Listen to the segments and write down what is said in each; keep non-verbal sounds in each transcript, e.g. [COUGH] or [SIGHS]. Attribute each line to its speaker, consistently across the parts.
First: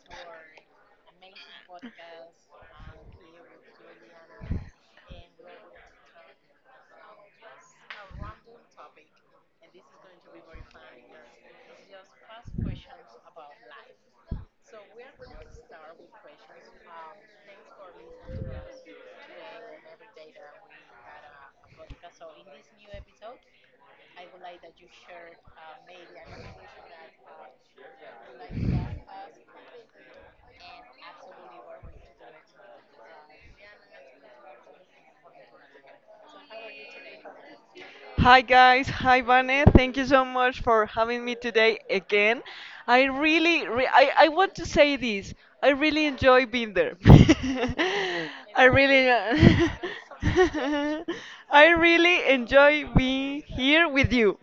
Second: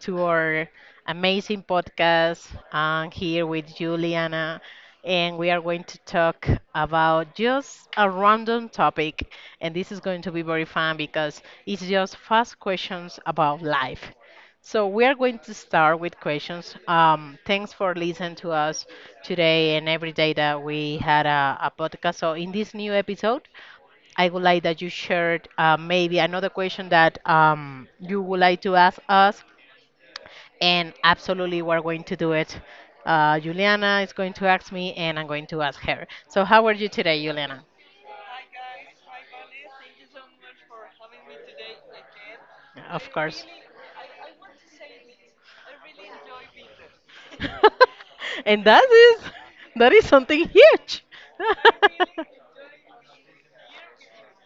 Speaker 1: to our amazing podcast. I'm here with Juliana, and we are going to talk about just a random topic. And this is going to be very fun because it's just fast questions about life. So we are going to start with questions. Thanks for listening to us today and every day that we had a podcast. So in this new episode, I would like that you shared maybe another question that you would like to ask us, and absolutely we're going to do it. Juliana is going to ask me, and I'm going to ask her. So, how are you today, Juliana?
Speaker 2: Hi guys, hi Vane. Thank you so much for having me today again. I
Speaker 1: Of course.
Speaker 2: really, re- I, I want to say this. I really enjoy being there. [LAUGHS]
Speaker 1: [LAUGHS] And
Speaker 2: I
Speaker 1: that
Speaker 2: really,
Speaker 1: is, that is something huge.
Speaker 2: [LAUGHS] I really enjoy
Speaker 1: [LAUGHS]
Speaker 2: being here with you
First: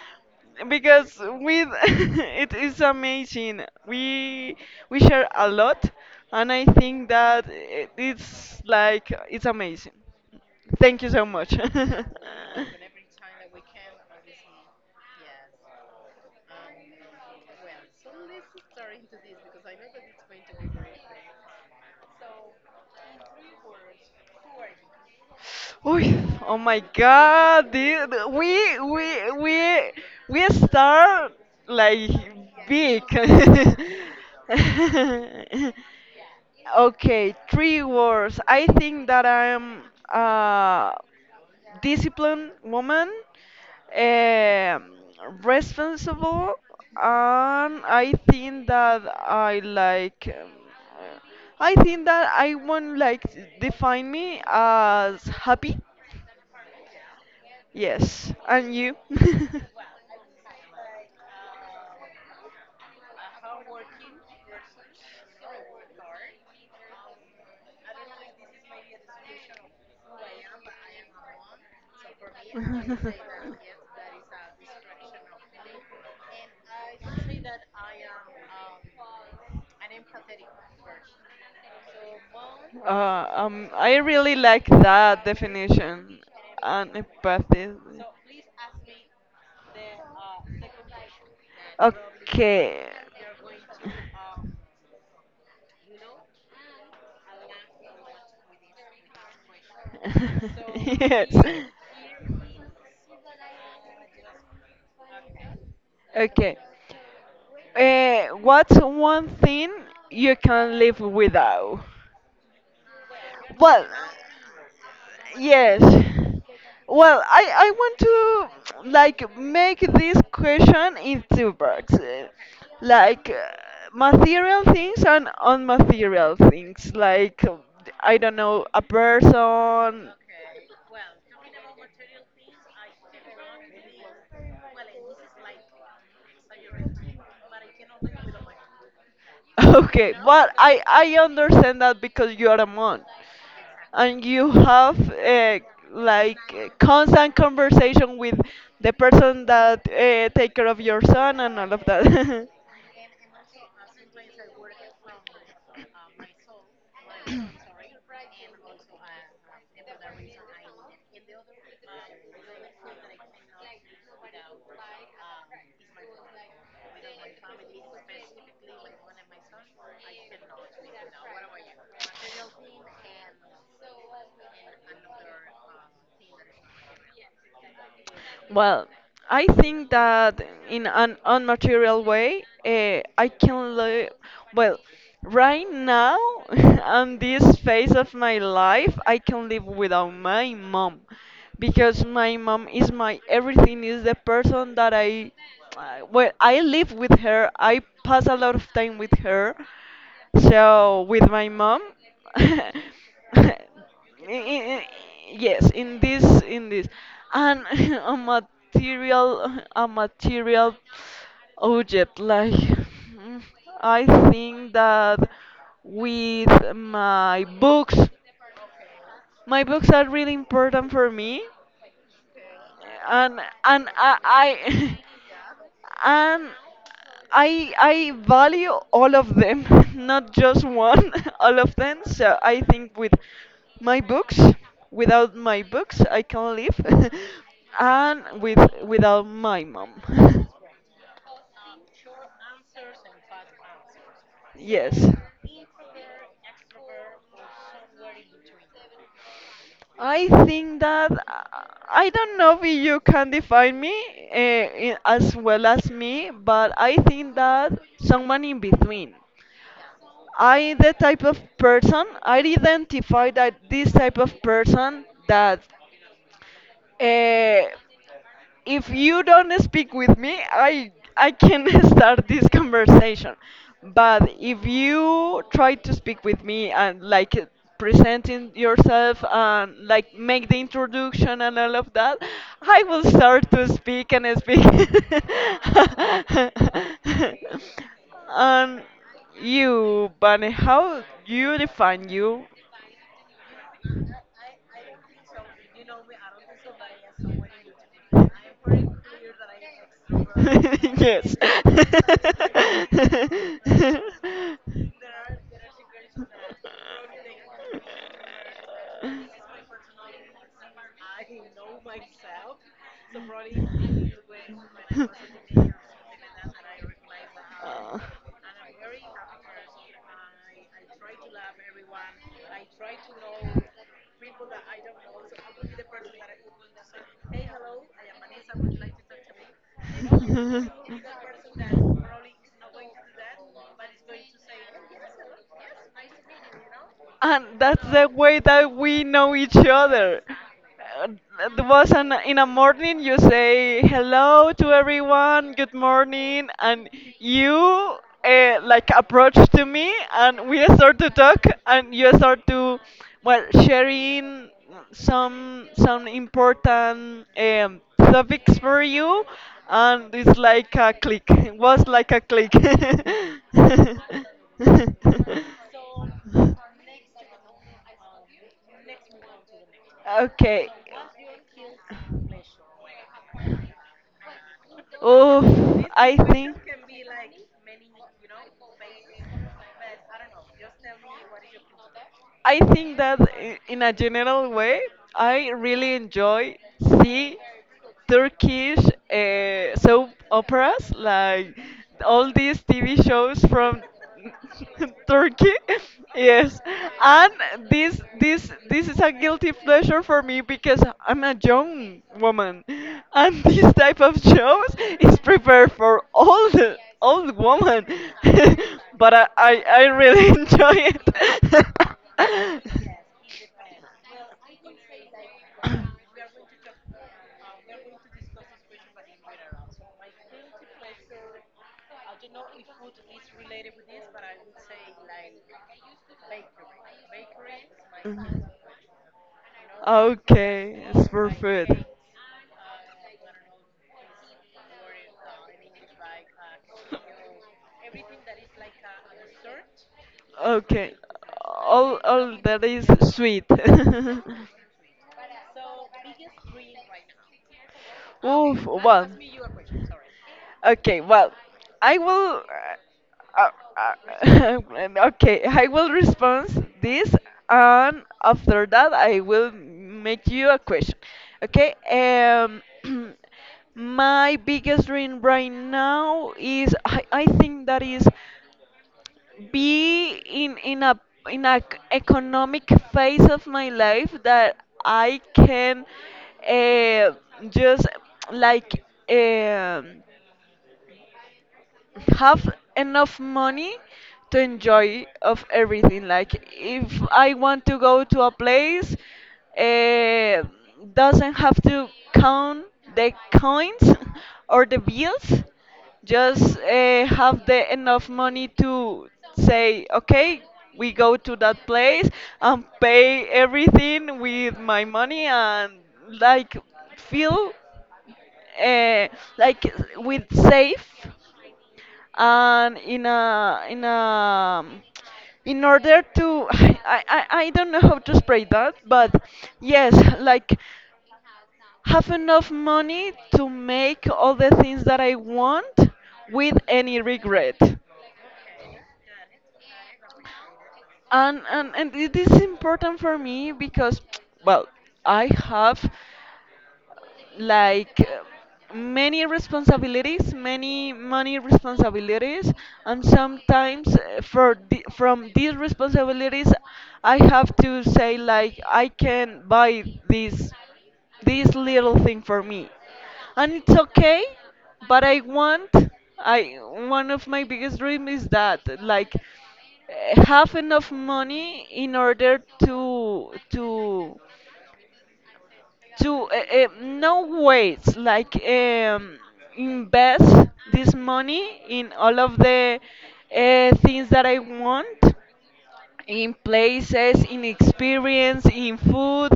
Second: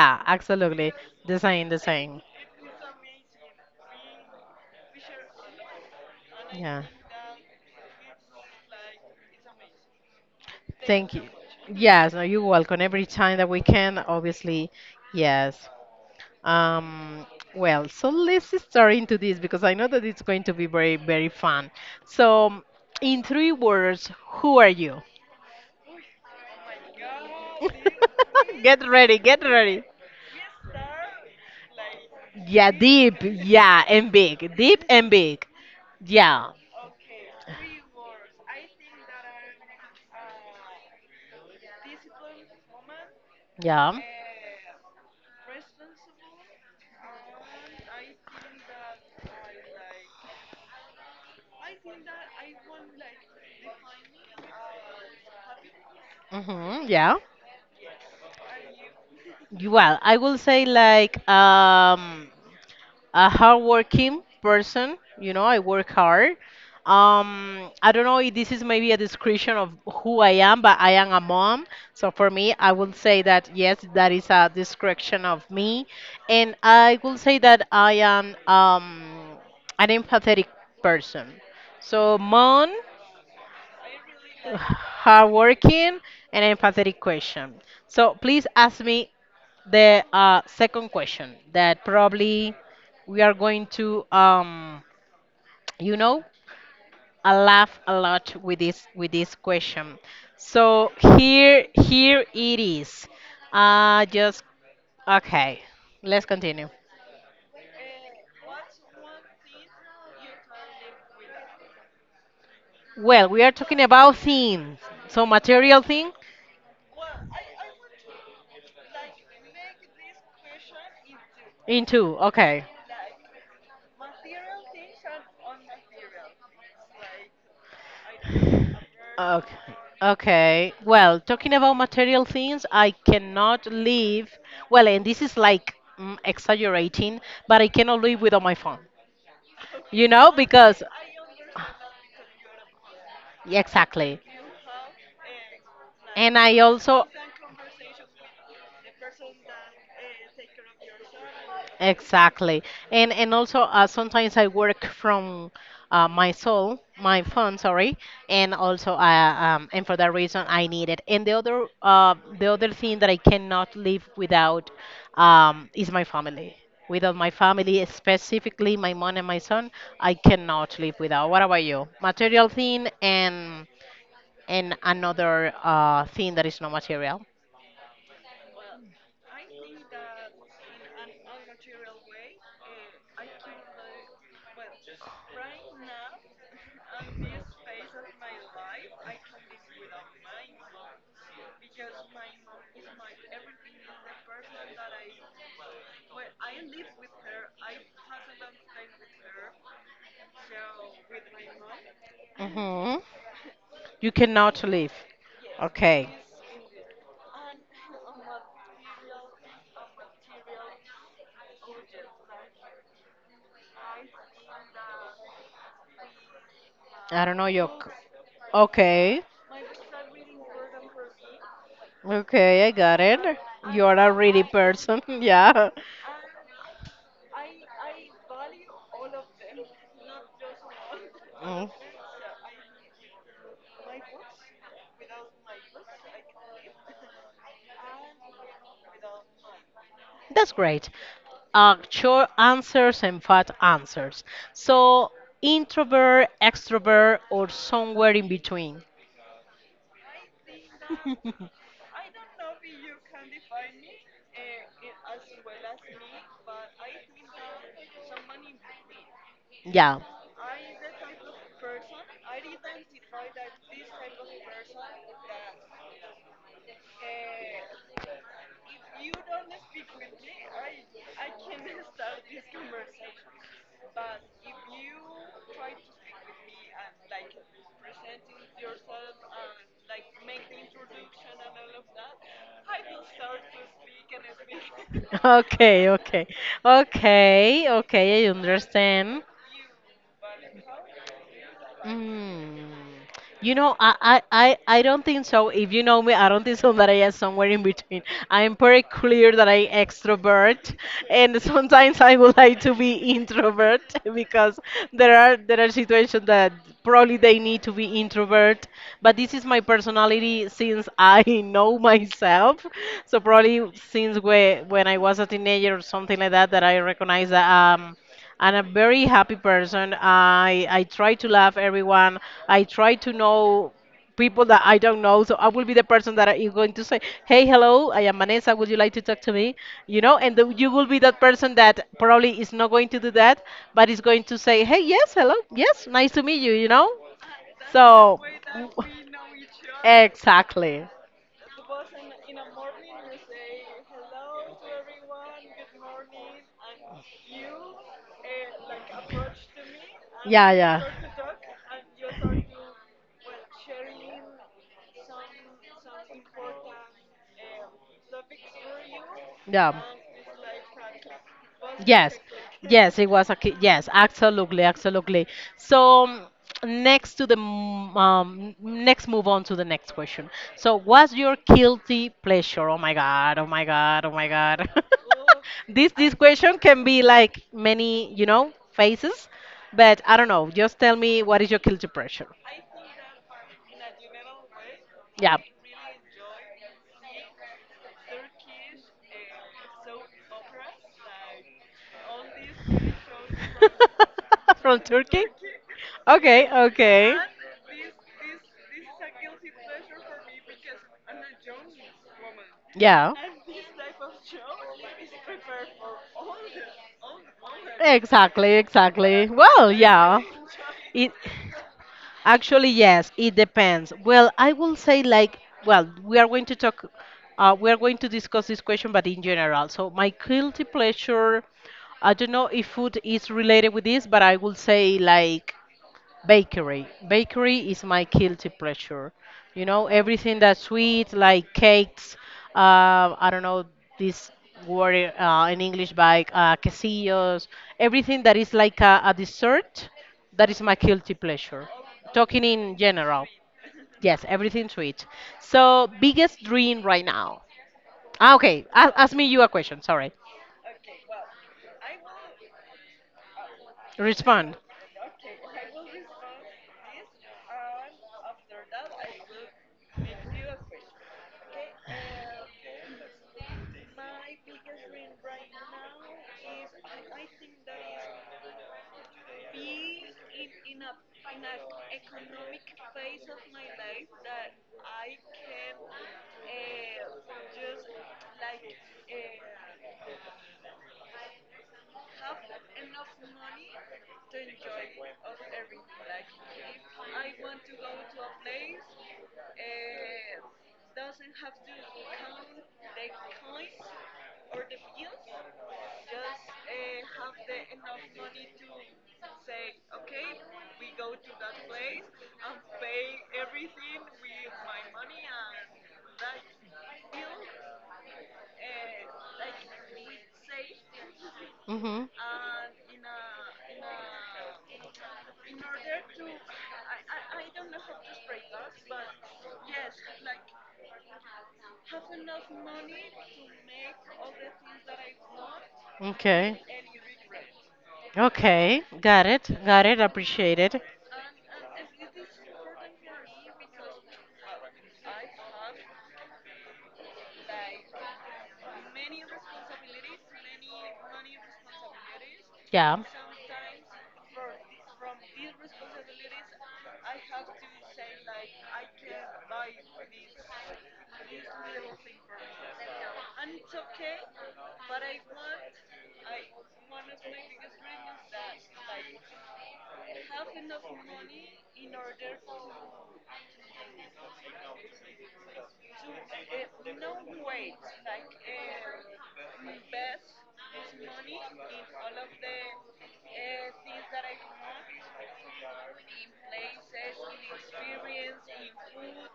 Speaker 2: [LAUGHS]
Speaker 1: absolutely.
Speaker 2: because
Speaker 1: The
Speaker 2: with
Speaker 1: same, the
Speaker 2: [LAUGHS]
Speaker 1: same.
Speaker 2: it is amazing. We we share a lot, and I
Speaker 1: Yeah.
Speaker 2: think that it's like it's amazing. Thank you
Speaker 1: Thank you.
Speaker 2: so much. [LAUGHS]
Speaker 1: Yes, no, you're welcome. Every time that we can, obviously, yes. Um, well, so let's start into this because I know that it's going to be very, very fun. So, in three words, who are you?
Speaker 2: Uy, oh my god, dude.
Speaker 1: [LAUGHS]
Speaker 2: We
Speaker 1: Get
Speaker 2: we
Speaker 1: ready, get
Speaker 2: we
Speaker 1: ready.
Speaker 2: we start like
Speaker 1: Yeah,
Speaker 2: big.
Speaker 1: deep, yeah, and big, deep and big. Yeah,
Speaker 2: [LAUGHS] Okay, three words. I think that I'm uh disciplined woman,
Speaker 1: yeah.
Speaker 2: um responsible, and I think that I like. Uh, I think that I won't like define me as happy.
Speaker 1: Mm-hmm, yeah.
Speaker 2: Yes, and you.
Speaker 1: Well, I will say like a hardworking person. You know, I work hard. I don't know if this is maybe a description of who I am, but I am a mom. So for me, I will say that yes, that is a description of me, and I will say
Speaker 2: [LAUGHS]
Speaker 1: that
Speaker 2: [LAUGHS]
Speaker 1: I am an empathetic person. So mom,
Speaker 2: I really like that
Speaker 1: hardworking,
Speaker 2: definition,
Speaker 1: and
Speaker 2: an
Speaker 1: empathetic question.
Speaker 2: empathy.
Speaker 1: So please ask me the second question that probably
Speaker 2: Okay.
Speaker 1: we are going to, you know, I laugh a lot with this question. So
Speaker 2: [LAUGHS] Yes.
Speaker 1: here it is. Just okay. Let's
Speaker 2: Okay.
Speaker 1: continue.
Speaker 2: What's one thing you can live without?
Speaker 1: Well, we are talking
Speaker 2: Well,
Speaker 1: about things. So
Speaker 2: yes.
Speaker 1: material thing
Speaker 2: Well, I want to like make this question in two parts,
Speaker 1: into okay.
Speaker 2: like uh, material things and unmaterial things. I don't know, a
Speaker 1: Okay.
Speaker 2: person. [LAUGHS]
Speaker 1: Okay. Well, talking about material things, I cannot live. Well, and this is like exaggerating, but I cannot live without my phone. You
Speaker 2: Okay,
Speaker 1: know,
Speaker 2: but
Speaker 1: because
Speaker 2: I understand that because you are a monk,
Speaker 1: yeah, exactly.
Speaker 2: and you have
Speaker 1: And I also
Speaker 2: constant conversation with the person that take care of your son and all of that. [LAUGHS]
Speaker 1: exactly. And also sometimes I work from my soul, my phone, sorry, and also and for that reason I need it. And the other thing that I cannot live without is my family. Without my family, specifically my mom and my son, I cannot live without. What about you? Material thing and another thing that is not material.
Speaker 2: Well, I think that in an unmaterial way, I can live. Well, right now, [LAUGHS] on this phase of my life, I can live without my mom, because my mom is my everything, is the person that I. Well, I live with her, I pass a lot of time with her, so with my mom, [LAUGHS] i-
Speaker 1: Hmm. You cannot
Speaker 2: i-
Speaker 1: live.
Speaker 2: yes, in
Speaker 1: Okay.
Speaker 2: this, and [LAUGHS] a material object. Like mm, I think that with
Speaker 1: I don't
Speaker 2: my
Speaker 1: know yolk.
Speaker 2: books,
Speaker 1: Okay.
Speaker 2: my books are really important for me,
Speaker 1: Okay, I got it.
Speaker 2: and
Speaker 1: You're a
Speaker 2: I.
Speaker 1: ready
Speaker 2: I
Speaker 1: person.
Speaker 2: [LAUGHS]
Speaker 1: [LAUGHS] Yeah.
Speaker 2: and I value all of them, [LAUGHS] not just one, [LAUGHS] all
Speaker 1: Mm.
Speaker 2: of them. So I think with my books, without my books, I can live, [LAUGHS] and without my mom. [LAUGHS]
Speaker 1: That's great. Short answers and fat answers.
Speaker 2: Yes.
Speaker 1: So, introvert, extrovert, or somewhere in between?
Speaker 2: I think that
Speaker 1: [LAUGHS]
Speaker 2: I don't know if you can define me as well as me, but I think that someone in between.
Speaker 1: Yeah.
Speaker 2: I identify that this type of person that uh, if you don't speak with me, I can [LAUGHS] start this conversation. But if you try to speak with me and presenting yourself and like make the introduction and all of that, I will start to speak and speak.
Speaker 1: Okay, okay, okay,
Speaker 2: [LAUGHS]
Speaker 1: okay. I
Speaker 2: And
Speaker 1: understand.
Speaker 2: you, Bunny, how you define you?
Speaker 1: Mm. You know, I don't think so. If you know me, I don't think so that I am somewhere in between. I am pretty clear that I extrovert,
Speaker 2: [LAUGHS] Yes.
Speaker 1: and sometimes I would like to be introvert [LAUGHS] because there are situations that probably they need to be introvert. But this is my personality since I [LAUGHS] know myself. So probably since we, when I was a teenager or something like that, that I recognize that.
Speaker 2: Uh,
Speaker 1: I'm a very happy person. I try to love everyone. I try to know people that I don't know. So I will be the person that you're going to say, "Hey, hello, I am Vanessa. Would you like to talk to me?" You know, and the, you will be that person that probably is not going to do that, but is going to say, "Hey, yes, hello, yes, nice to meet you." You know,
Speaker 2: and that's the
Speaker 1: so
Speaker 2: way that we know each
Speaker 1: [LAUGHS]
Speaker 2: other.
Speaker 1: exactly.
Speaker 2: uh, It was in a morning, you say hello to everyone, good morning, and you like approach to me, and we start to talk, and you start to well sharing some important topics for you, and it's like a click. It was like
Speaker 1: Yes,
Speaker 2: a click.
Speaker 1: yes, it was a ki- yes, absolutely, absolutely. So
Speaker 2: [LAUGHS]
Speaker 1: next to the m- next, move on to the next question.
Speaker 2: Okay.
Speaker 1: So, what's your guilty pleasure? Oh my God! Oh my God! Oh my God! [LAUGHS]
Speaker 2: Oof,
Speaker 1: This question can be like many, you know, faces, but I don't know. Just tell me, what is your guilty pleasure?
Speaker 2: I think that in a general way,
Speaker 1: Yeah.
Speaker 2: I really enjoy see Turkish soap operas, like all these TV shows from
Speaker 1: [LAUGHS] From
Speaker 2: [LAUGHS]
Speaker 1: Turkey?
Speaker 2: Turkey.
Speaker 1: Okay,
Speaker 2: Yes,
Speaker 1: okay.
Speaker 2: and this is a guilty pleasure for me because I'm a young woman,
Speaker 1: Yeah.
Speaker 2: and [LAUGHS] this type of shows is prepared for old woman.
Speaker 1: Exactly,
Speaker 2: [LAUGHS] But
Speaker 1: exactly.
Speaker 2: I
Speaker 1: Well,
Speaker 2: I
Speaker 1: yeah.
Speaker 2: really [LAUGHS] enjoy it.
Speaker 1: It. Actually, yes, it depends. Well, I will say like, well, we are going to talk, we are going to discuss this question, but
Speaker 2: [LAUGHS]
Speaker 1: in general. So my guilty pleasure, I don't know if food is related with this, but I will say like bakery. Bakery is my guilty pleasure. You know, everything that's
Speaker 2: Okay, it's
Speaker 1: sweet, like cakes. I don't know this word in English, by quesillos. Everything that is like a dessert, that is my
Speaker 2: okay,
Speaker 1: guilty pleasure.
Speaker 2: all
Speaker 1: Talking
Speaker 2: that
Speaker 1: in
Speaker 2: is
Speaker 1: general.
Speaker 2: sweet. [LAUGHS]
Speaker 1: Yes, everything sweet. So, biggest dream right now. Ah,
Speaker 2: Oof,
Speaker 1: okay, a-
Speaker 2: well.
Speaker 1: ask me you a question. Sorry.
Speaker 2: Okay, well, I will. Uh,
Speaker 1: Respond.
Speaker 2: [LAUGHS] okay, I will respond this, and after that, I will make you a question. Okay. [CLEARS THROAT] My biggest dream right now is I think that is be in a economic phase of my life that I can uh, just like um have enough money to enjoy of everything. Like if I want to go to a place, uh, doesn't have to count the coins [LAUGHS] or the bills, just have the enough money to say, okay, we go to that place and pay everything with my money and like feel uh, like with safe
Speaker 1: Mm-hmm.
Speaker 2: and in a in a in order to. [SIGHS] [LAUGHS] I don't know how to explain that, but yes, like have enough money to make all the things that I want with
Speaker 1: Okay.
Speaker 2: any regret.
Speaker 1: Okay, got it, appreciate it.
Speaker 2: And it is important for me because [TSK] well, I have like many responsibilities, many money responsibilities,
Speaker 1: Yeah.
Speaker 2: and sometimes for the, from these responsibilities, I have to say like I can buy this little thing for me, and it's okay. But I, one of my biggest dreams is that like have enough money in order to no ways like invest this money in all of the things that I want, in places, in experience, in food,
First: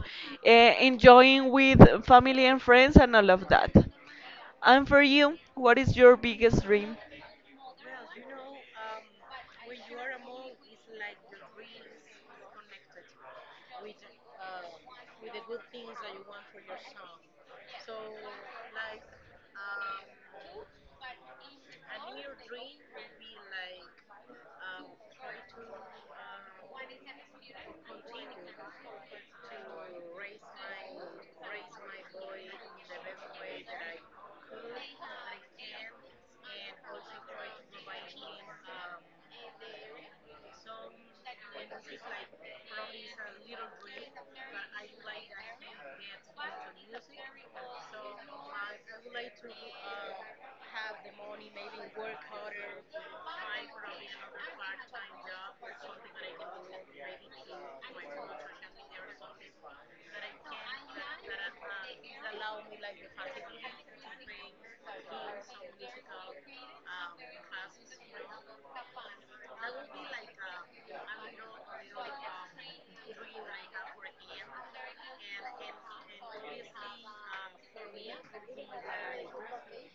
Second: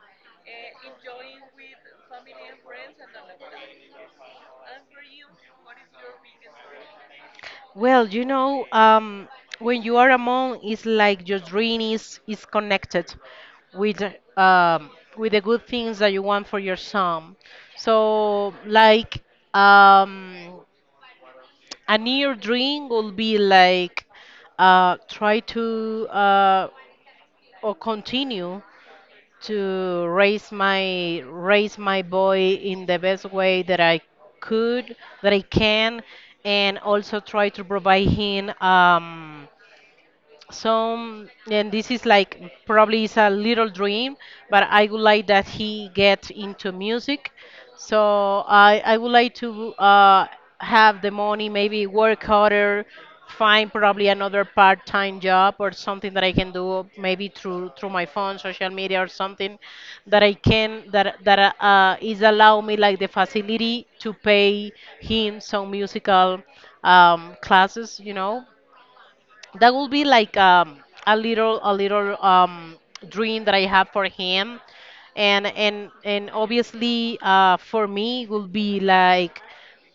Speaker 2: uh, enjoying with family and friends, and all of that. And for you, what is your biggest dream?
Speaker 1: Well, you know, when you are a monk, it's like your dream is connected with um, with the good things that you want for your son. So, like um, a near dream will be like try to or continue to raise my boy in the best way that I could, that I can, and also try to provide him. So, and this is like probably it's a little dream, but I would like that he get into music. So I would like to have the money, maybe work harder, find probably another part-time job or something that I can do, maybe through my phone, social media or something that I can that that is allow me like the facility to pay him some musical classes, you know, that will be like a little dream that I have for him, and obviously for me will be like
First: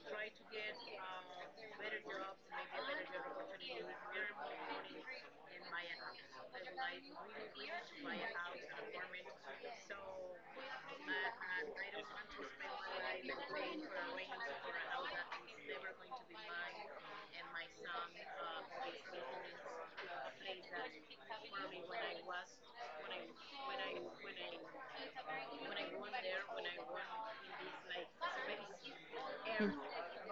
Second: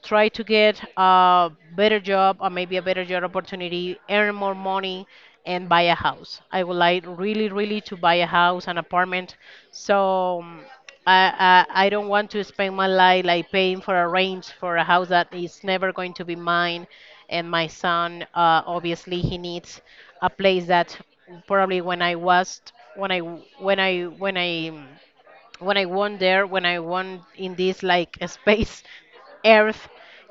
Speaker 1: try to get a better job or maybe a better job opportunity, earn more money, and buy a house. I would like really really to buy a house, an apartment. So I don't want to spend my life like paying for a rent for a house that is never going to be mine and my son, obviously, he needs a place that probably when I was when I when I when I when I won there, when I won in this like [LAUGHS] a space earth,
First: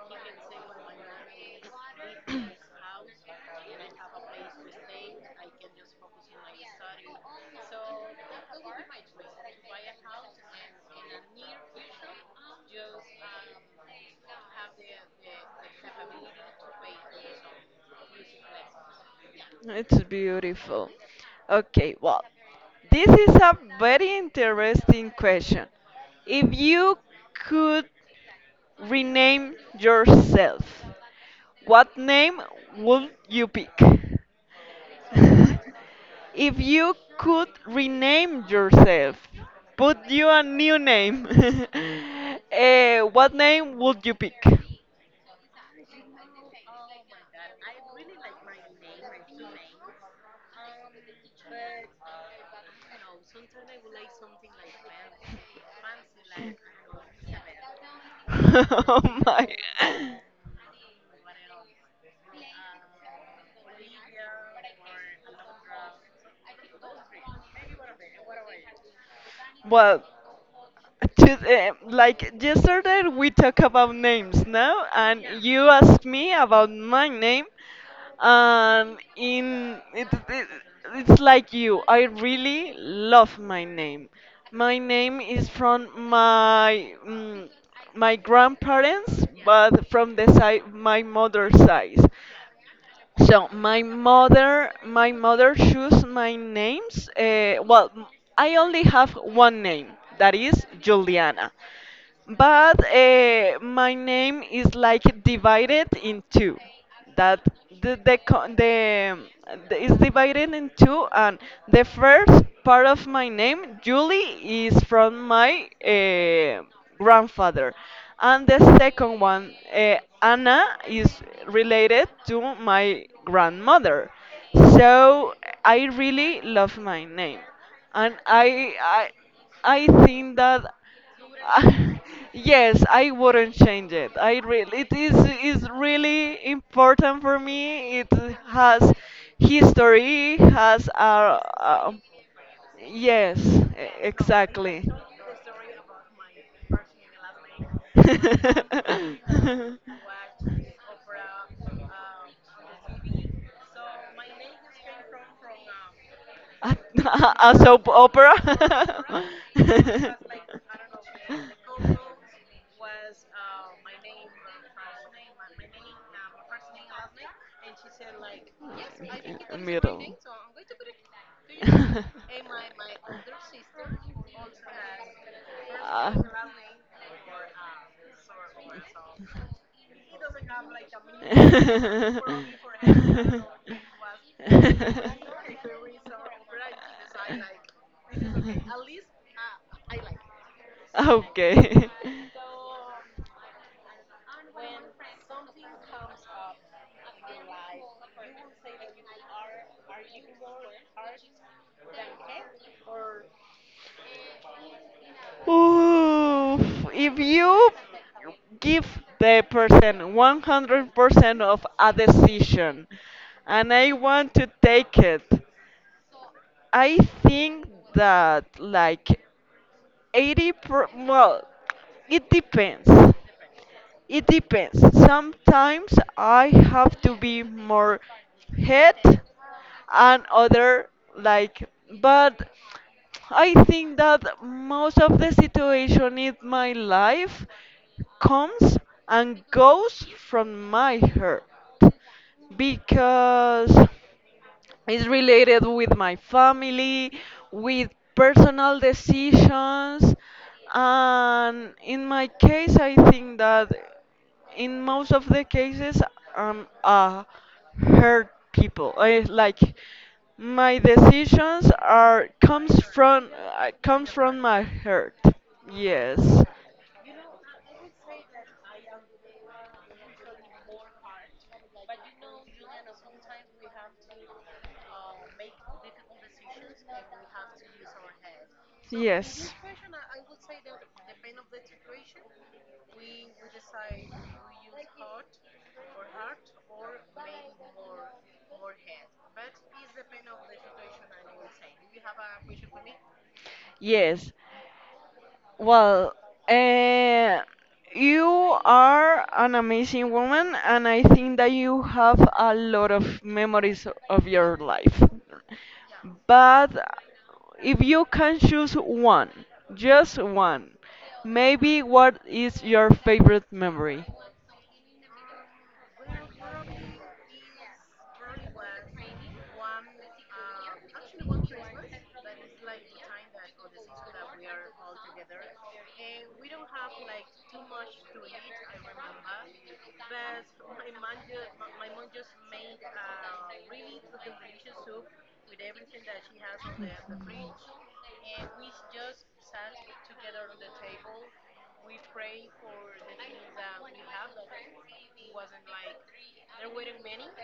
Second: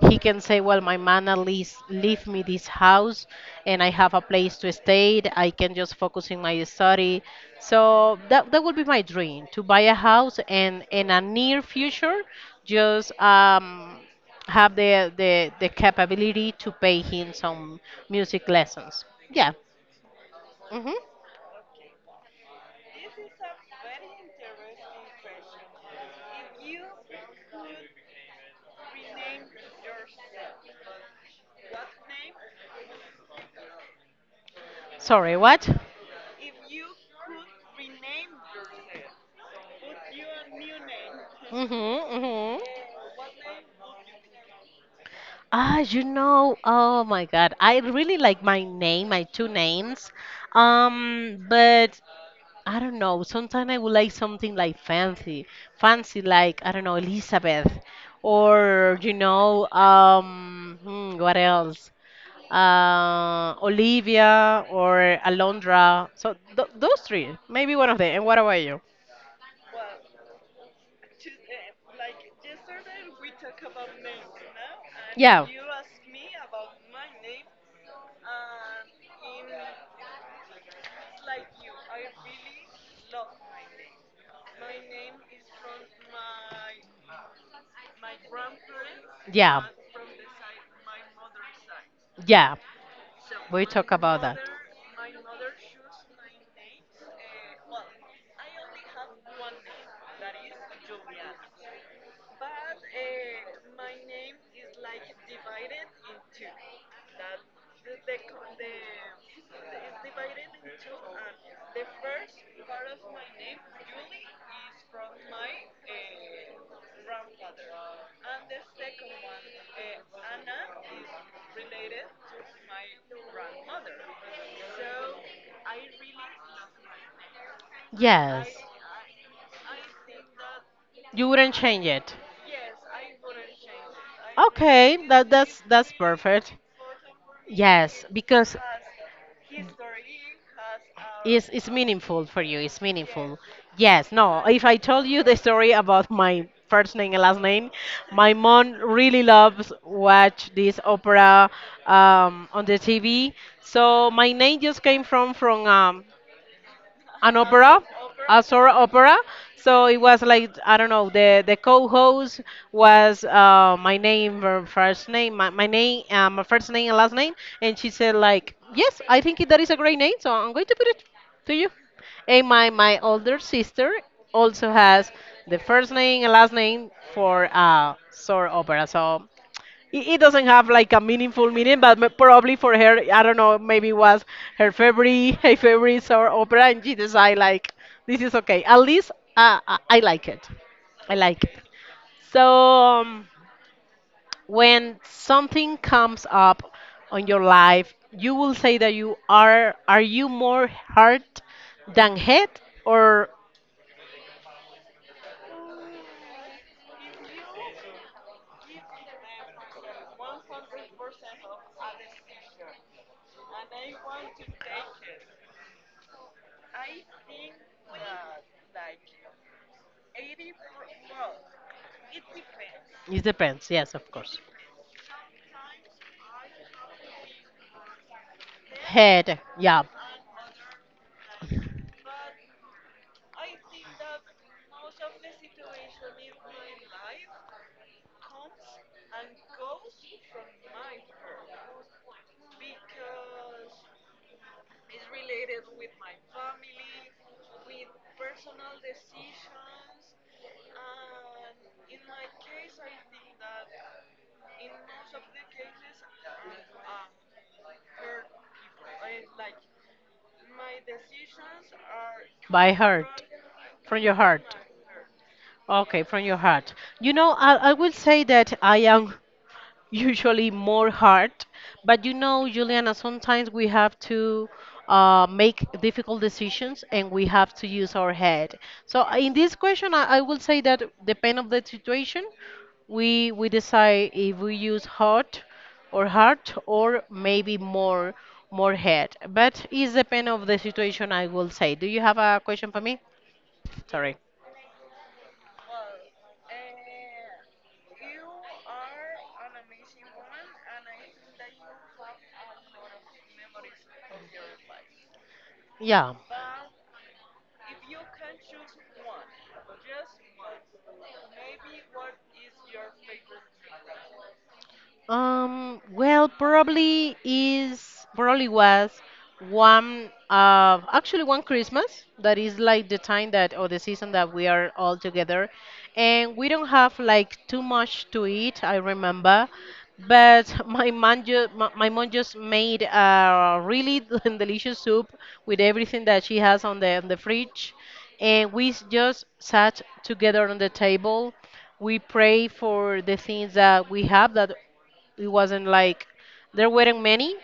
Speaker 1: he can say, well, my mana lease leave me this house and I have a place to stay. I can just focus in my study. So that that would be my dream to buy a house and in a near future just have the capability to pay him some music lessons. Yeah.
Speaker 2: It's beautiful.
Speaker 1: Hmm.
Speaker 2: Okay, well, this is a very interesting question. If you could rename yourself, what name would you pick?
Speaker 1: Sorry, what?
Speaker 2: [LAUGHS] If you could rename yourself, put you a new name,
Speaker 1: Hmm.
Speaker 2: [LAUGHS]
Speaker 1: Hmm.
Speaker 2: eh, what name would you pick?
Speaker 1: Ah, you know, oh my God. I really like my name, my two names. But I don't know. Sometimes I would like something like fancy, fancy like, I don't know, Elizabeth
Speaker 2: [LAUGHS]
Speaker 1: or
Speaker 2: Oh
Speaker 1: you
Speaker 2: my.
Speaker 1: know, what else? Olivia or Alondra. So th those three, maybe one of them. And what about you?
Speaker 2: Well. Just, eh, like yesterday, we talk about names, no? And yeah,
Speaker 1: Yeah.
Speaker 2: you asked me about my name, and it's like you, I really love my name. My name is from my my grandparents,
Speaker 1: Yeah,
Speaker 2: but from the side my mother's side.
Speaker 1: yeah.
Speaker 2: So
Speaker 1: We talk about that.
Speaker 2: my mother chose my names. Well, I only have one name, that is Juliana. But my name is like divided in two. That the, co- the is divided in two, and the first part of my name, Julie, is from my grandfather, and the second one, Anna, is related to my grandmother. So I really love my name, and
Speaker 1: Yes.
Speaker 2: I think that.
Speaker 1: You wouldn't
Speaker 2: Uh,
Speaker 1: change it.
Speaker 2: [LAUGHS] yes, I wouldn't change it. I really, it
Speaker 1: Okay, that that is
Speaker 2: is
Speaker 1: that's
Speaker 2: really
Speaker 1: perfect.
Speaker 2: important for me.
Speaker 1: Yes,
Speaker 2: It
Speaker 1: because
Speaker 2: has history, has a,
Speaker 1: it's
Speaker 2: uh
Speaker 1: meaningful for you. It's meaningful.
Speaker 2: yes,
Speaker 1: Yes. No. If I
Speaker 2: exactly.
Speaker 1: told you the story about my first name and last name, my
Speaker 2: [LAUGHS]
Speaker 1: mom really loves watch this opera on the TV. So my name just came from from
Speaker 2: a,
Speaker 1: an
Speaker 2: [LAUGHS] a
Speaker 1: opera,
Speaker 2: soap
Speaker 1: a Sora
Speaker 2: opera.
Speaker 1: opera. So it was like I don't know. The
Speaker 2: [LAUGHS]
Speaker 1: co-host was my name, her first name, my name, my first name and last name, and she said like, yes, I think that is a great
Speaker 2: Middle.
Speaker 1: name, so I'm going to put it to you. And
Speaker 2: [LAUGHS]
Speaker 1: my older sister also has the first
Speaker 2: Ah.
Speaker 1: name and last name for Sora opera. So it doesn't have like a meaningful meaning, but m- probably for her, I don't know, maybe it was her favorite, [LAUGHS] her favorite sort of opera, and she decided like this is okay. At least I like it.
Speaker 2: [LAUGHS]
Speaker 1: I like it.
Speaker 2: Okay. [LAUGHS]
Speaker 1: So when something comes up on your life, you will say that you are you more heart than head, or
Speaker 2: Oof, if you give the person 100% of a decision and I want to take it, I think that like 80 per well, it depends.
Speaker 1: it depends. Yes, of
Speaker 2: It
Speaker 1: course.
Speaker 2: depends. Sometimes I have to be more head,
Speaker 1: Head, yeah,
Speaker 2: and other like, but I think that most of the situation in my life comes and goes from my heart, because it's related with my family, with personal decisions, and in my case, I think that in most of the cases, I'm a hurt people. I like my decisions are
Speaker 1: by heart, from
Speaker 2: comes
Speaker 1: your
Speaker 2: from
Speaker 1: heart.
Speaker 2: my hurt.
Speaker 1: Okay,
Speaker 2: Yes.
Speaker 1: from your heart. You know, I will say that I am [LAUGHS] usually more heart, but you know, Juliana, sometimes we have to make difficult decisions and we have to use our head. So uh, in
Speaker 2: Yes.
Speaker 1: this question, I, I will say that depend of the situation, we decide if we use heart or heart or maybe more head. But it's depend of the situation, I will say. Do you have a question for me? Sorry.
Speaker 2: Yes. Well, uh, you are an amazing woman, and I think that you have a lot of memories of your life.
Speaker 1: Yeah.
Speaker 2: But if you can choose one, just one, maybe what is your favorite memory?
Speaker 1: Well, probably was one of actually one Christmas that is like the time that or the season that we are all together, and we don't have like too much to eat. I remember, but [LAUGHS] my mom just my mom just made a really [LAUGHS] delicious soup with everything that she has on the fridge, and just sat together on the table. We pray for the things that we have. That it wasn't like there weren't many,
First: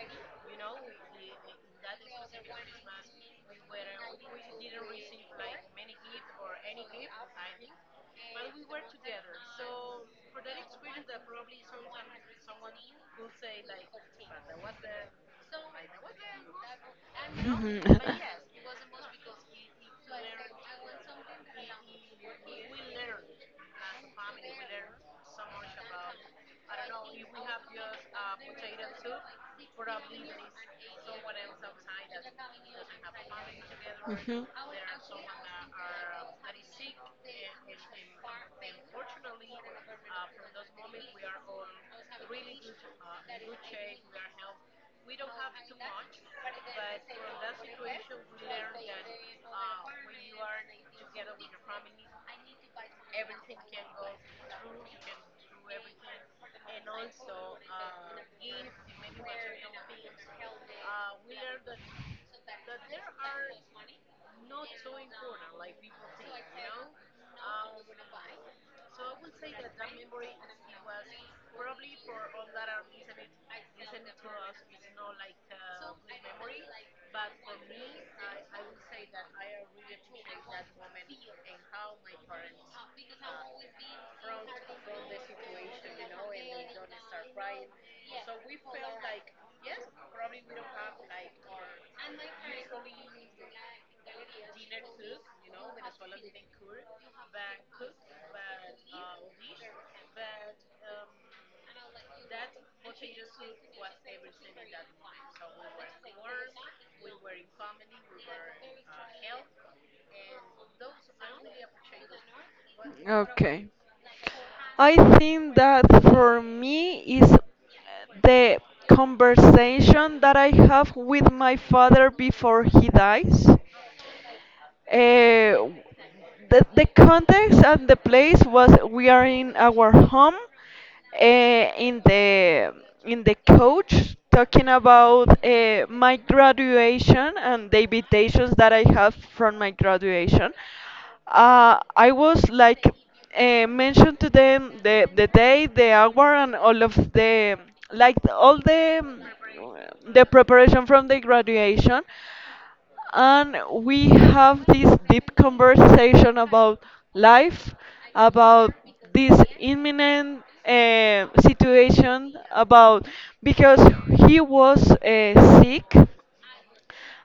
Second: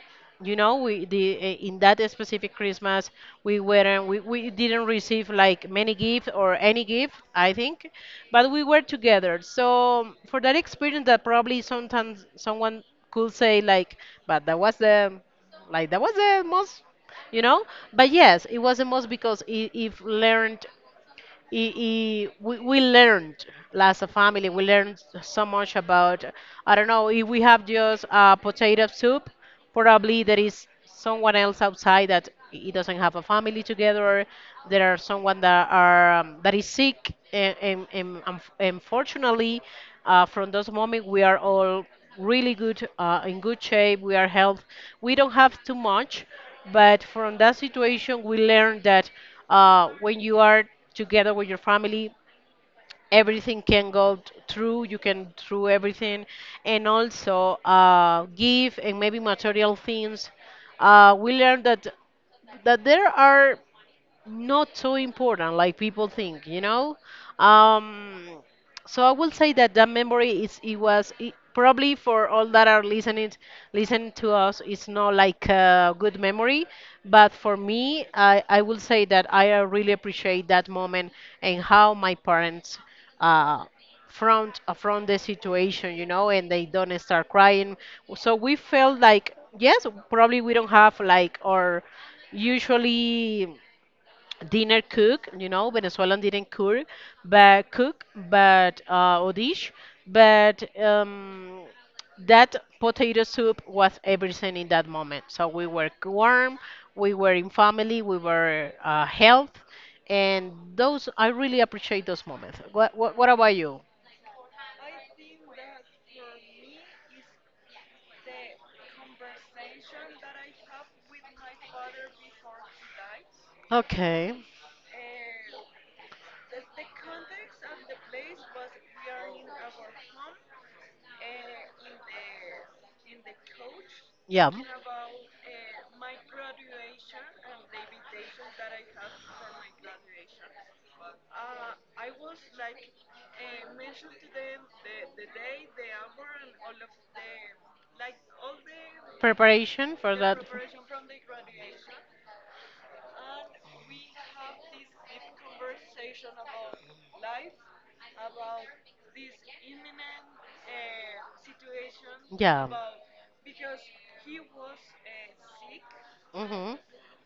Speaker 1: we the in that specific christmas we weren't we didn't receive like many gifts or any gift I think. But we were together, so for that experience that probably sometimes someone could say like, but that was the, like that was the most, you know but yes it was the most because it learned. We learned as a family, we learned so much about.
Speaker 2: [LAUGHS]
Speaker 1: I don't know if we have just potato soup. Probably there is someone else outside that he doesn't have a family together.
Speaker 2: Mhm.
Speaker 1: There are someone that are that is sick, and unfortunately from those moments we are all really good, in good shape, we are health. We don't have too much, but from that situation, we learned that when you are together with your family, everything can go through. You can through everything, and also give and maybe material things. We learned that that there are not so important like people think. You know. Um, so I will say that that memory is, it was it, probably for all that are listening listen to us, it's not like a good memory, but for me, I will say that I really appreciate that moment and how my parents uh front affront the situation, you know, and they don't start crying. So we felt like, yes, probably we don't have like our usually dinner cook, you know, Venezuelan didn't cook, but or dish, but that potato soup was everything in that moment. So we were warm, we were in family, we were health, and those, I really appreciate those moments. What about
Speaker 2: Okay.
Speaker 1: you?
Speaker 2: I think that for me is the conversation that I have with my father before he dies.
Speaker 1: Okay.
Speaker 2: Uh, the context and the place was we are in our home in the coach
Speaker 1: Yeah,
Speaker 2: talking about my graduation and the invitations that I have from my graduation. I was like mentioned to them the day, the hour, and all of the like all
Speaker 1: preparation for
Speaker 2: the
Speaker 1: that.
Speaker 2: preparation from the graduation, and we have this deep conversation about life, about this imminent situation,
Speaker 1: Yeah.
Speaker 2: about because he was sick,
Speaker 1: Mhm.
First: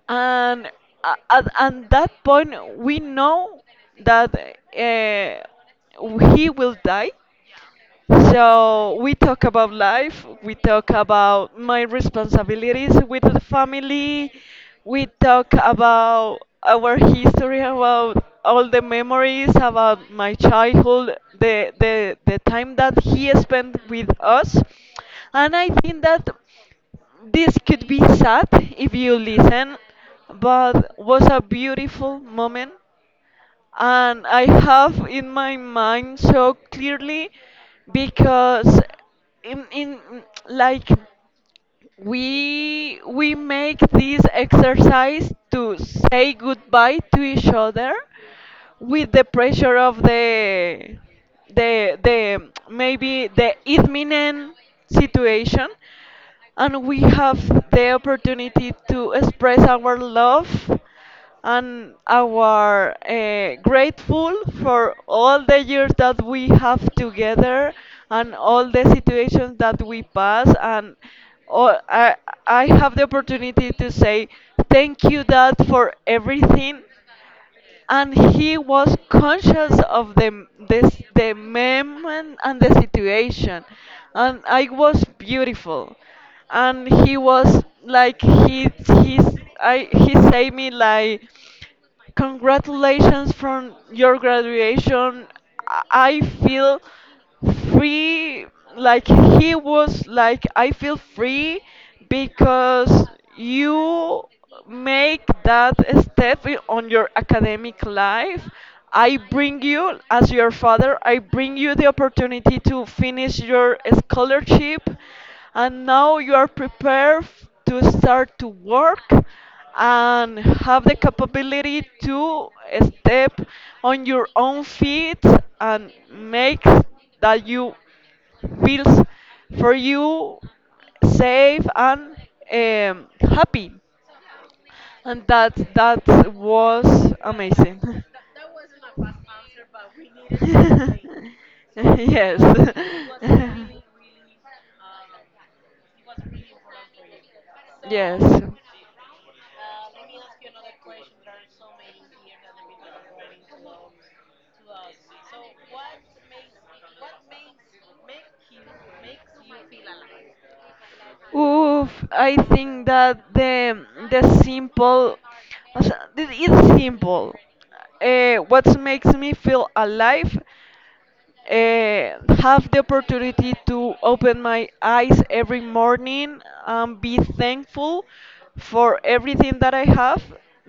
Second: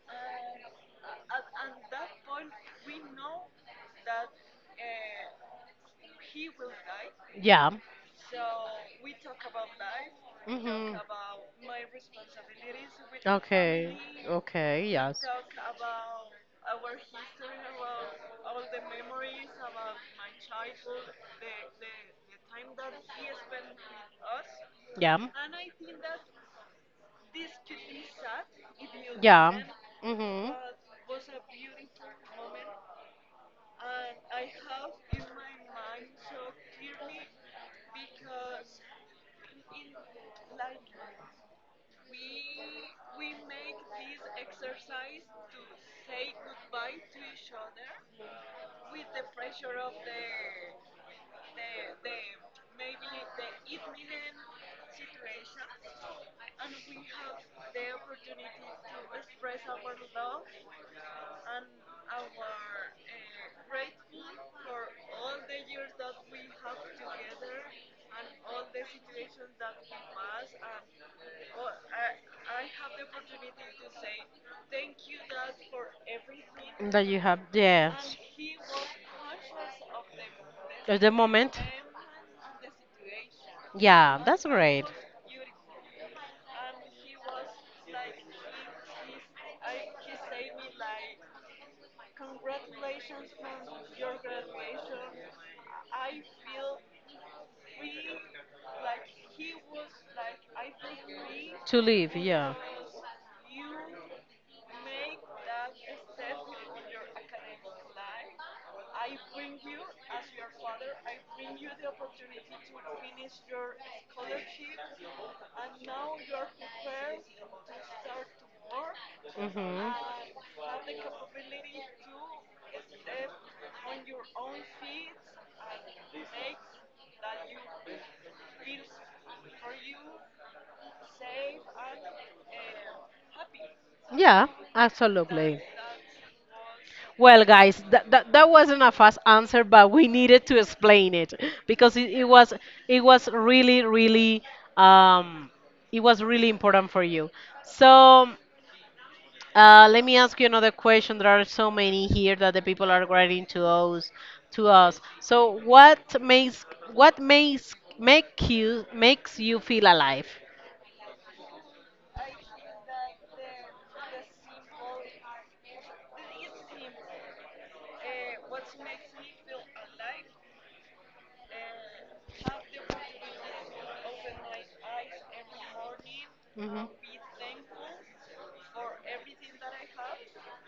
Speaker 2: and at that point we know that he will die,
Speaker 1: Yeah.
Speaker 2: so we talk about life, we talk
Speaker 1: Mhm.
Speaker 2: about my responsibilities with the
Speaker 1: Okay.
Speaker 2: family,
Speaker 1: Okay.
Speaker 2: we
Speaker 1: Yes.
Speaker 2: talk about our history, about all the memories, about my childhood, the time that he spent with us. And I think that this could be sad if you
Speaker 1: Yeah.
Speaker 2: listen,
Speaker 1: Yeah. Mhm.
Speaker 2: but was a beautiful moment, and I have in my mind so clearly because in like we make this exercise to say goodbye to each other with the pressure of the the maybe the imminent situation, and we have the opportunity to express our love and our grateful for all the years that we have together and all the situations that we pass, and all, I, I have the opportunity to say thank you, dad, for everything.
Speaker 1: That you have. And
Speaker 2: And he was conscious of the moment and the situation,
Speaker 1: he yeah, and
Speaker 2: and
Speaker 1: that's
Speaker 2: I was beautiful. And he was like he he's I he said me like, congratulations from your graduation. I feel free. Like he was like, I feel free
Speaker 1: to
Speaker 2: because you make that step on your academic life. I bring you as your father, I bring you the opportunity to finish your scholarship, and now you are prepared to start to work
Speaker 1: mhm.
Speaker 2: and have the capability to step on your own feet and make that you feels for you safe and happy.
Speaker 1: Yeah,
Speaker 2: And that
Speaker 1: absolutely.
Speaker 2: that was
Speaker 1: Well,
Speaker 2: amazing.
Speaker 1: guys, that wasn't a fast answer, but we needed to
Speaker 2: [LAUGHS] [LAUGHS]
Speaker 1: explain it because it
Speaker 2: Yes.
Speaker 1: was, it was
Speaker 2: [LAUGHS]
Speaker 1: really really um, it was really important for you.
Speaker 2: Yes.
Speaker 1: So. Let me ask you another question. There are so many here that the people are writing to us, to us. So what makes, make you makes you feel alive?
Speaker 2: Oof, I think that the simple as- it- it's simple. What makes me feel alive, have the opportunity to open my eyes every morning
Speaker 1: Hmm.
Speaker 2: and be thankful for everything that I have.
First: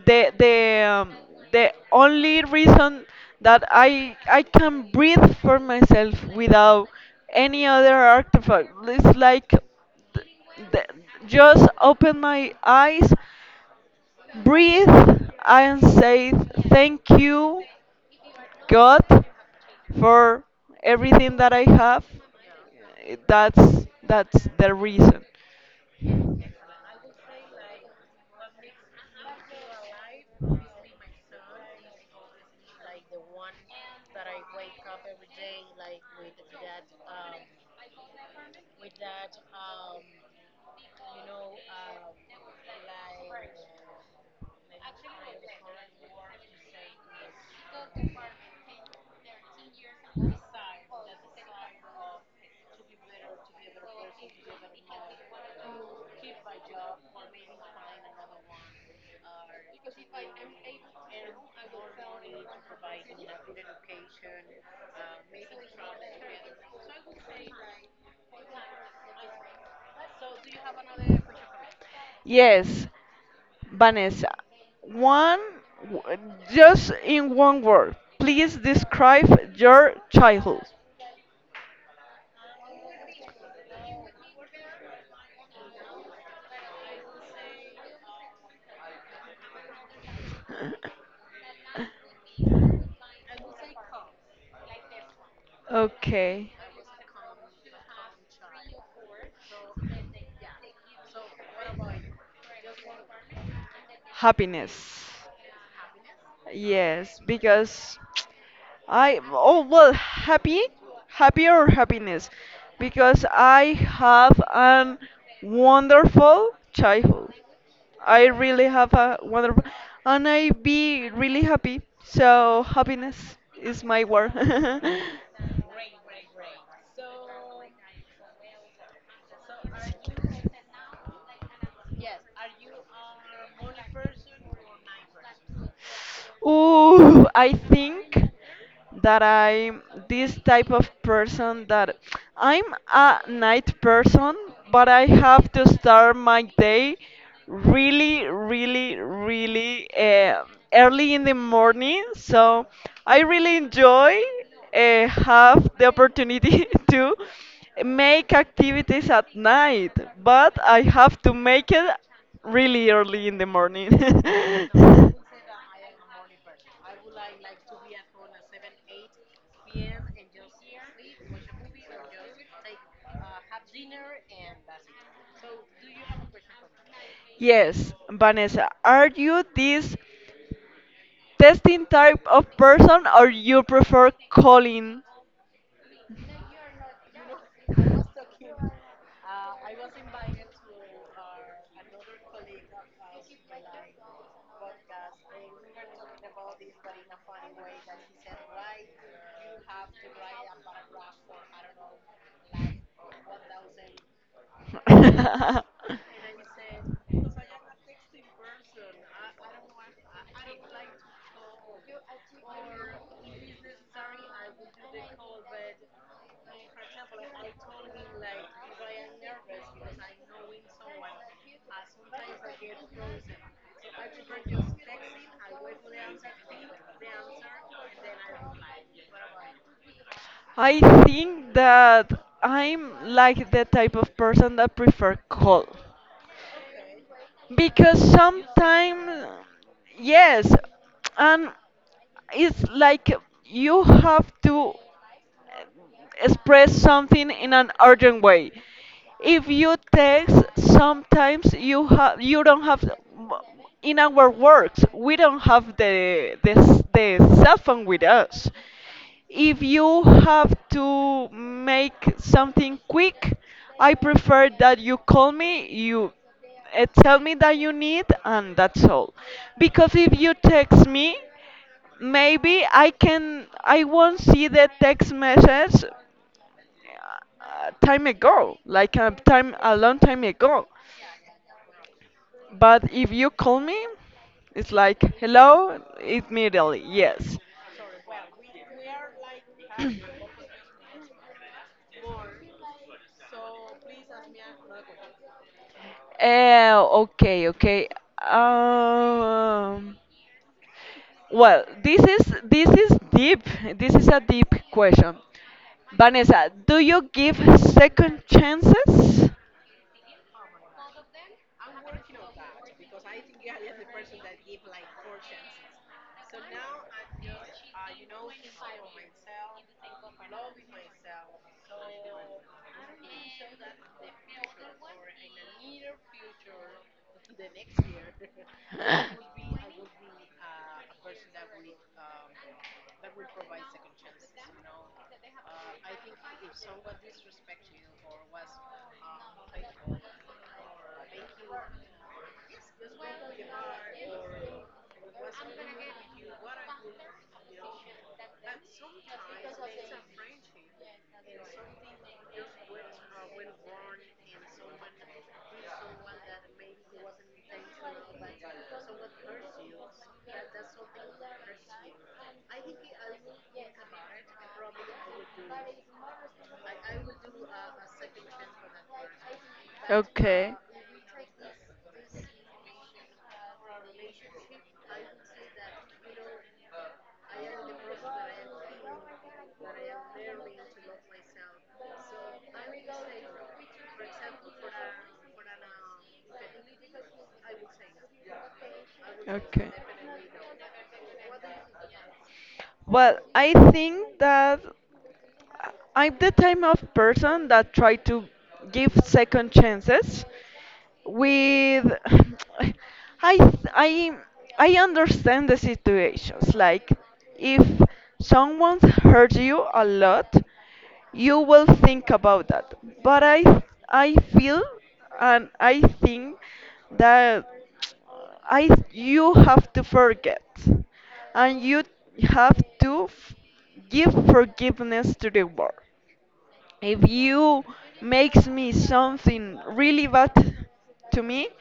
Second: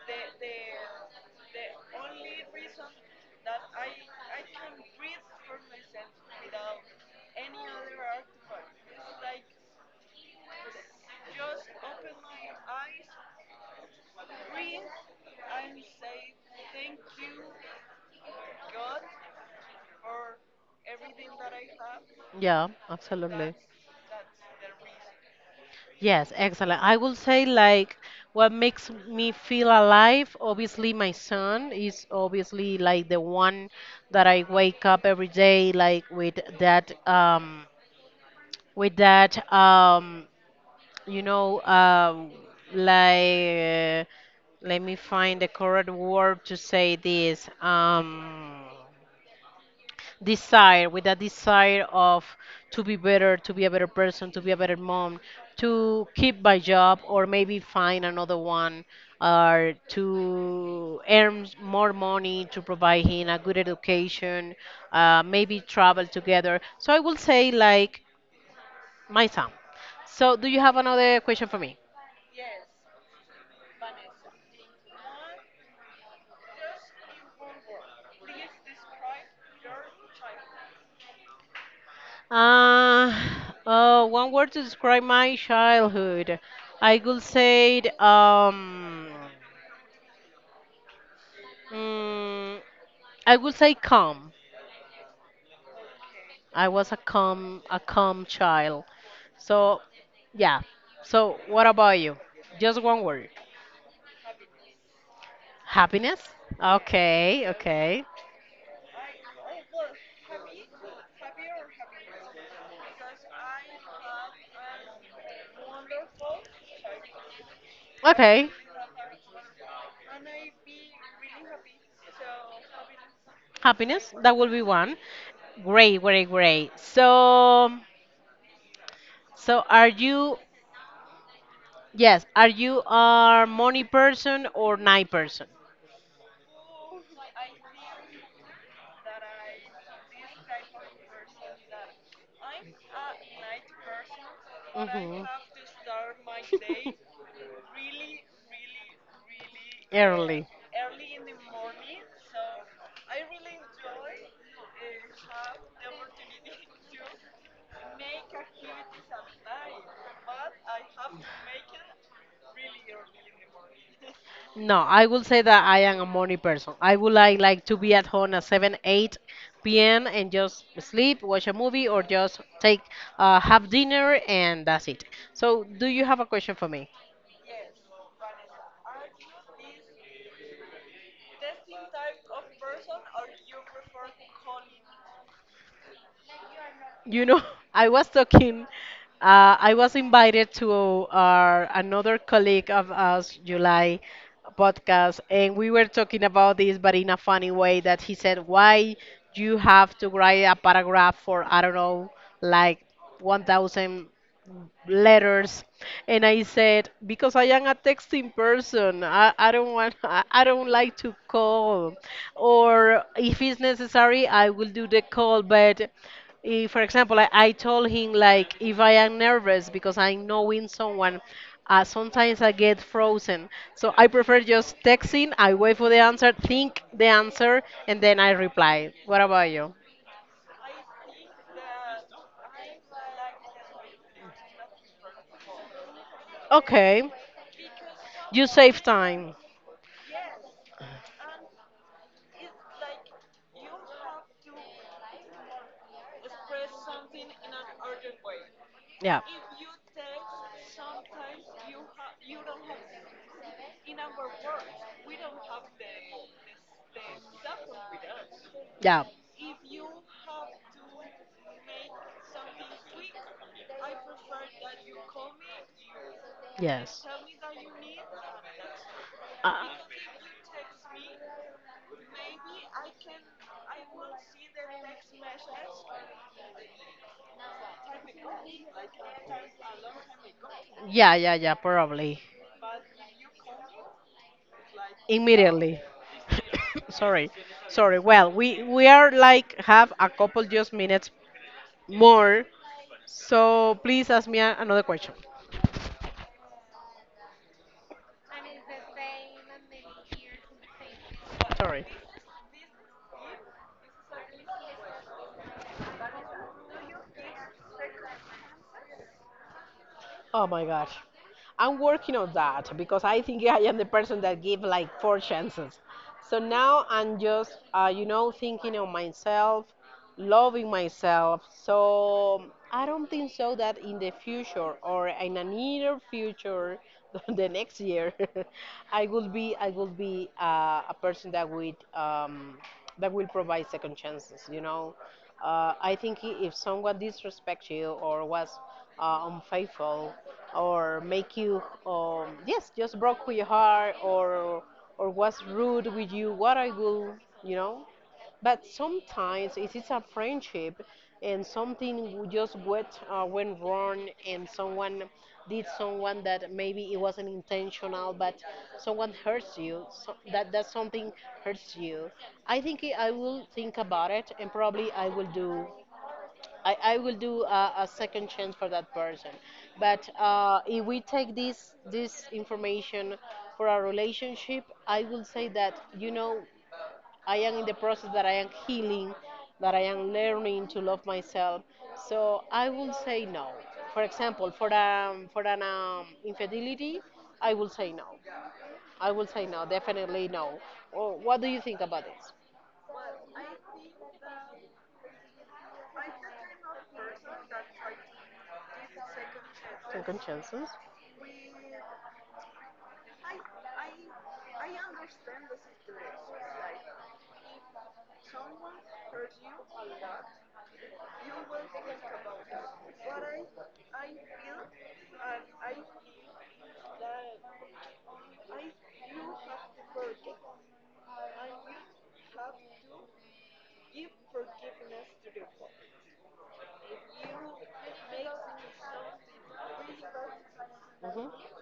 Speaker 2: The the um, the only reason that I can breathe for myself without any other artifact. It's like th- just open my eyes, breathe, and say thank you, God, for everything that I have.
Speaker 1: Yeah, absolutely.
Speaker 2: That's the reason.
Speaker 1: Yes, excellent. I will say like what makes me feel alive. Obviously, my son is obviously like the one that I wake up every day like with that with that um you know um like, let me find the correct word to say this, desire, with that desire of to be better, to be a better person, to be a better mom, to keep my job or maybe find another one, or to earn more money to provide him a good education, maybe travel together. So I will say like my son. So do you have another question for me?
Speaker 2: Yes, Vanessa. One, w- just in one word. Please describe your childhood.
Speaker 1: uh, One word to describe my childhood. I could say,
Speaker 2: [LAUGHS]
Speaker 1: mm, I would say calm.
Speaker 2: Okay,
Speaker 1: I was a calm child. So, yeah. So, what about you? Just one word.
Speaker 2: happiness.
Speaker 1: Happiness.
Speaker 2: Yes,
Speaker 1: Okay,
Speaker 2: because
Speaker 1: okay.
Speaker 2: I, oh well, happy or happiness, because I have an wonderful childhood. I
Speaker 1: Okay,
Speaker 2: really have a wonderful, and I be really happy. So happiness is my
Speaker 1: happiness.
Speaker 2: word.
Speaker 1: That will be one.
Speaker 2: [LAUGHS]
Speaker 1: Great, great, great. So, so are you, yes, are you a money person or night person?
Speaker 2: Ooh, I think that I'm this type of person that I'm a night person, but I have to start my day really, really, really, early
Speaker 1: [LAUGHS]
Speaker 2: in the morning. So I really enjoy, have the opportunity [LAUGHS] to make activities at night, but I have to make it really early in the morning.
Speaker 1: No, I will say that I am a morning person. I would like to be at home at 7,
Speaker 2: [LAUGHS]
Speaker 1: 8 p.m. and just sleep, watch a movie, or just take have dinner and that's it. So, do you have a question for me?
Speaker 2: Yes, Vanessa, are you this testing type of person or you prefer calling?
Speaker 1: You know, [LAUGHS] I was talking. I was invited to our another colleague of us, July podcast, and we were talking about this, but in a funny way. That he said, "Why you have to write a paragraph for I don't know, like 1,000 letters?" And I said because I am a texting person, I don't want, [LAUGHS] I don't like to call, or if it's necessary I will do the call. But if, for example, I told him like if I am nervous because I'm knowing someone, sometimes I get frozen, so I prefer just texting. I wait for the answer, think the answer, and then I reply. What about you?
Speaker 2: I think that I'm like the type of person that prefer cold,
Speaker 1: Okay.
Speaker 2: because
Speaker 1: You save
Speaker 2: sometimes
Speaker 1: time.
Speaker 2: yes, and it's like you have to express something in an urgent way.
Speaker 1: Yeah.
Speaker 2: If you text, sometimes you don't have, in our works we don't have the cell phone with us.
Speaker 1: Yeah.
Speaker 2: If you have to make something quick, I prefer that you call me, you,
Speaker 1: Yes.
Speaker 2: tell me that you need, and that's all.
Speaker 1: Uh,
Speaker 2: Because if you text me, maybe I won't see the text message, time ago, like a long time ago.
Speaker 1: yeah, yeah, yeah, probably.
Speaker 2: But if you call me, it's like hello
Speaker 1: Immediately.
Speaker 2: immediately.
Speaker 1: [COUGHS] Sorry,
Speaker 2: Yes.
Speaker 1: sorry. Well, we are like have a couple just minutes more, so please ask me another question.
Speaker 2: Okay, okay. Um, well,
Speaker 1: Sorry.
Speaker 2: this is deep. This is a deep question. Vanessa, do you give second chances?
Speaker 1: Oh my gosh, I'm working on that because I think I am the person that give like four chances. So now I'm just you know, thinking on myself, loving myself. So I don't think so that in the future or in a near future, [LAUGHS] the next year, [LAUGHS] I will be a person that would that will provide second chances. You know, I think if someone disrespects you or was unfaithful, or make you yes, just broke your heart, or was rude with you. What I will, you know. But sometimes it is a friendship and something just went, went wrong, and someone did, someone that maybe it wasn't intentional, but someone hurts you. So that, that something hurts you. I think I will think about it and probably I will do. I will do a second chance for that person. But
Speaker 2: Okay.
Speaker 1: if we take this information for our relationship, I will say that, you know, I am in the process that I am healing, that I am learning to love myself. So I will say no. For example, for an infidelity, I will say no. I will say no,
Speaker 2: Okay.
Speaker 1: definitely no. Or what do you think about this?
Speaker 2: Well, I think that I'm the type of person that try to give second
Speaker 1: Second
Speaker 2: chances
Speaker 1: chances.
Speaker 2: with [SIGHS] I I I understand the situations, like if someone hurt you a lot you will think about that, but I feel and I think that I you have to forget, and you have to give forgiveness to the world. If you makes me something really bad to me,
Speaker 1: Hmm.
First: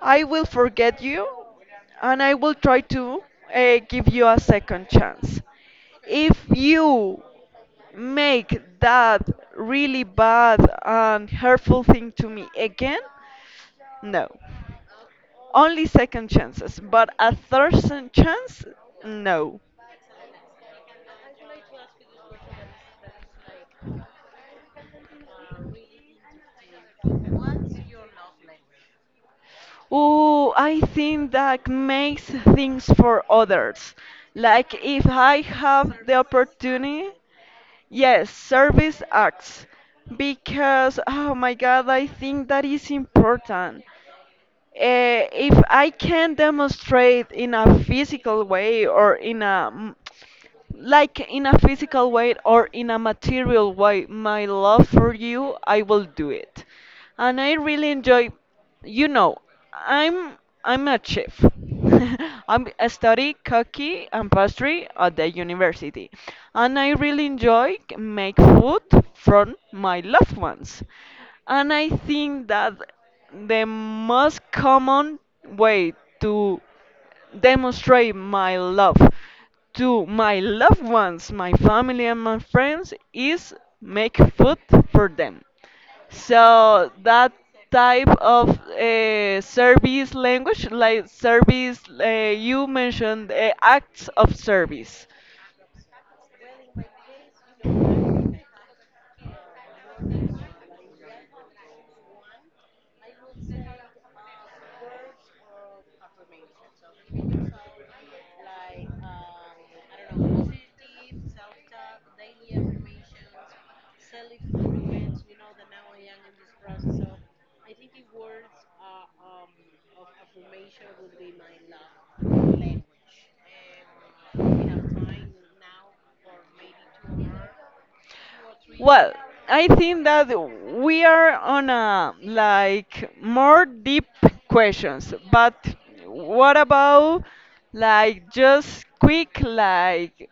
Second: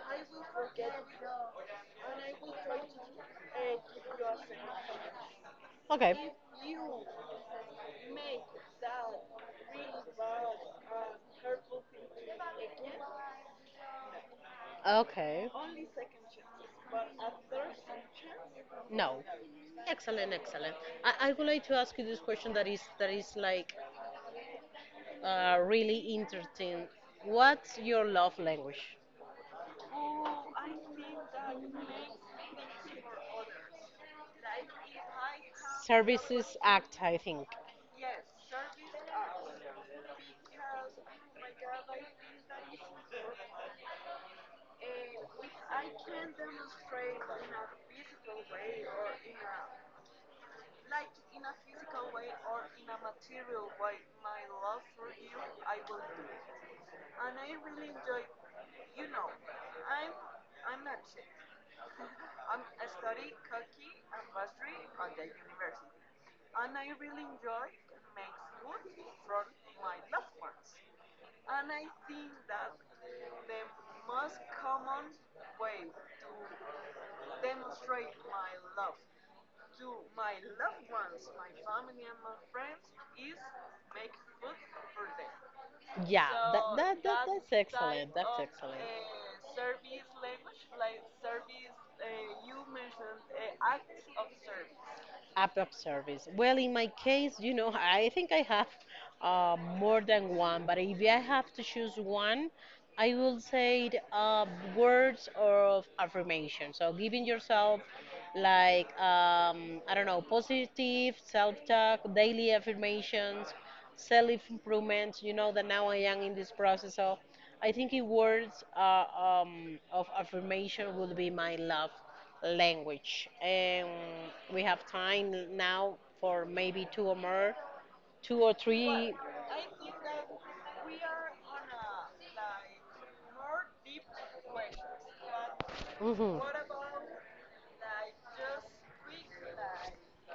Speaker 2: I will forget you, and I will try to, give you a second chance.
Speaker 1: Okay.
Speaker 2: If you make that really bad and hurtful thing to me again, no.
Speaker 1: Okay.
Speaker 2: Only second chances, but a third chance,
Speaker 1: No.
Speaker 2: no.
Speaker 1: Excellent, excellent. I would like to ask you this question that is, that is like, really interesting. What's your love language?
Speaker 2: Oh, I think that makes things for others. Like if I have the
Speaker 1: Services act,
Speaker 2: opportunity,
Speaker 1: I think.
Speaker 2: yes, service acts. Because, oh my God, I think that is important. If I can demonstrate in a physical way or in a mm, like in a physical way or in a material way my love for you, I will do it. And I really enjoy, you know, I'm I'm a chef. [LAUGHS] I'm, I study cooking and pastry at the university, and I really enjoy make food from my loved ones. And I think that the most common way to demonstrate my love to my loved ones, my family, and my friends is make food for them.
Speaker 1: Yeah,
Speaker 2: So that
Speaker 1: that's
Speaker 2: type
Speaker 1: excellent. That's
Speaker 2: of,
Speaker 1: excellent.
Speaker 2: service language, like service, you mentioned, acts of service.
Speaker 1: App of service. Well, in my case, you know, [LAUGHS] I think I have more than one, but if I have to choose one, I will say it, words of affirmation. So giving yourself like I don't know, positive self-talk, daily affirmations, self-improvement. You know that now I am in this process, so I think it words of affirmation will be my love language. And we have time now for maybe two or more, two or three.
Speaker 2: Well, I think that we are on a like more deep questions, but
Speaker 1: Mhm.
Speaker 2: what about like just quick, like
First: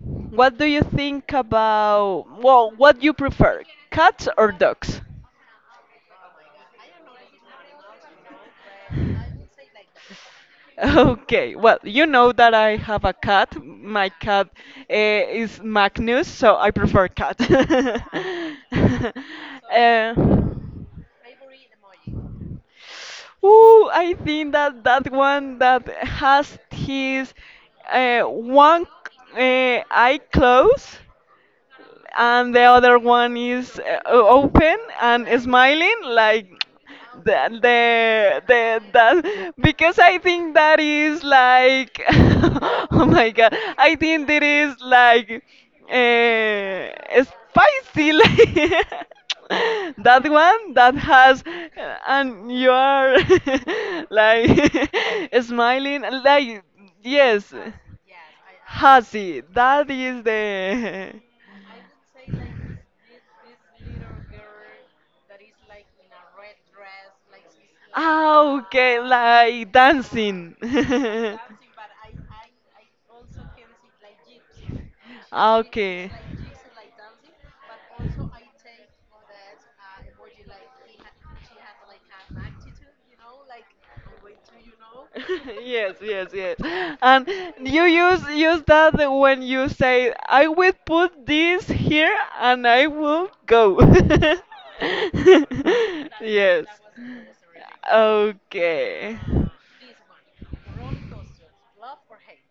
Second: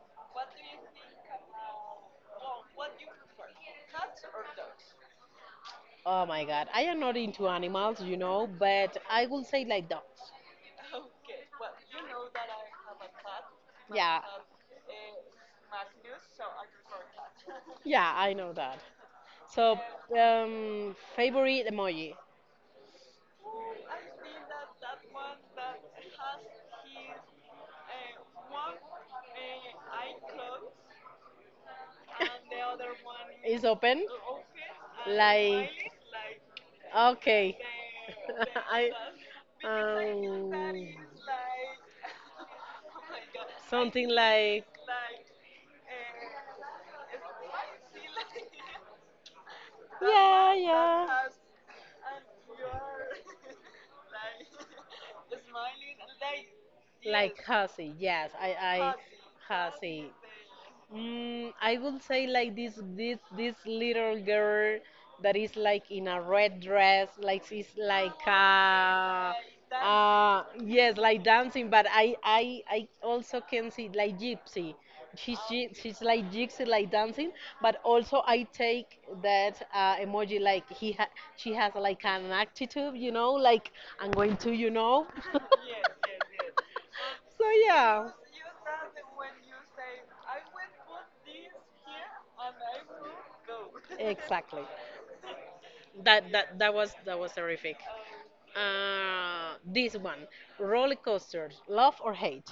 Speaker 2: what do you think about, well, what you prefer, cats or dogs?
Speaker 1: Oh my God. I am not into animals, you know, but I will say like dogs.
Speaker 2: Okay, well, you know that I have a cat. My
Speaker 1: Yeah.
Speaker 2: cat, is Magnus, so I prefer cat. [LAUGHS]
Speaker 1: Yeah, I know that. So, favorite emoji.
Speaker 2: Ooh, I think that that one that has his, one, eye closed and the
Speaker 1: [LAUGHS]
Speaker 2: other one
Speaker 1: Is
Speaker 2: is,
Speaker 1: open.
Speaker 2: open and
Speaker 1: Like,
Speaker 2: smiling, like
Speaker 1: okay. [LAUGHS]
Speaker 2: the
Speaker 1: I
Speaker 2: that, because I
Speaker 1: um.
Speaker 2: think that is like [LAUGHS] oh my god, I
Speaker 1: Something
Speaker 2: think that
Speaker 1: like,
Speaker 2: is like, spicy [LAUGHS] like that
Speaker 1: yeah,
Speaker 2: one that
Speaker 1: yeah,
Speaker 2: has, and you are [LAUGHS] like [LAUGHS] smiling like,
Speaker 1: like
Speaker 2: yes.
Speaker 1: hussy. Yes, I
Speaker 2: Hazy, that
Speaker 1: hussy.
Speaker 2: is the. [LAUGHS]
Speaker 1: Mm, I would say like this little girl that is like in a red dress, like she's like
Speaker 2: Ah, okay, like dancing.
Speaker 1: yes, like dancing. But I also can see like gypsy.
Speaker 2: [LAUGHS] Ah,
Speaker 1: She's
Speaker 2: okay.
Speaker 1: like gypsy, like dancing. But also I take that emoji like he ha she has like an attitude, you know, like, I'm going to, you know. [LAUGHS]
Speaker 2: [LAUGHS] Yes, yes, yes. And
Speaker 1: So
Speaker 2: you
Speaker 1: yeah.
Speaker 2: use that when you say, "I will put this here and I will go."
Speaker 1: Exactly.
Speaker 2: [LAUGHS]
Speaker 1: That that
Speaker 2: Yes.
Speaker 1: that was, that was terrific.
Speaker 2: Okay.
Speaker 1: This one, roller coasters, love or hate?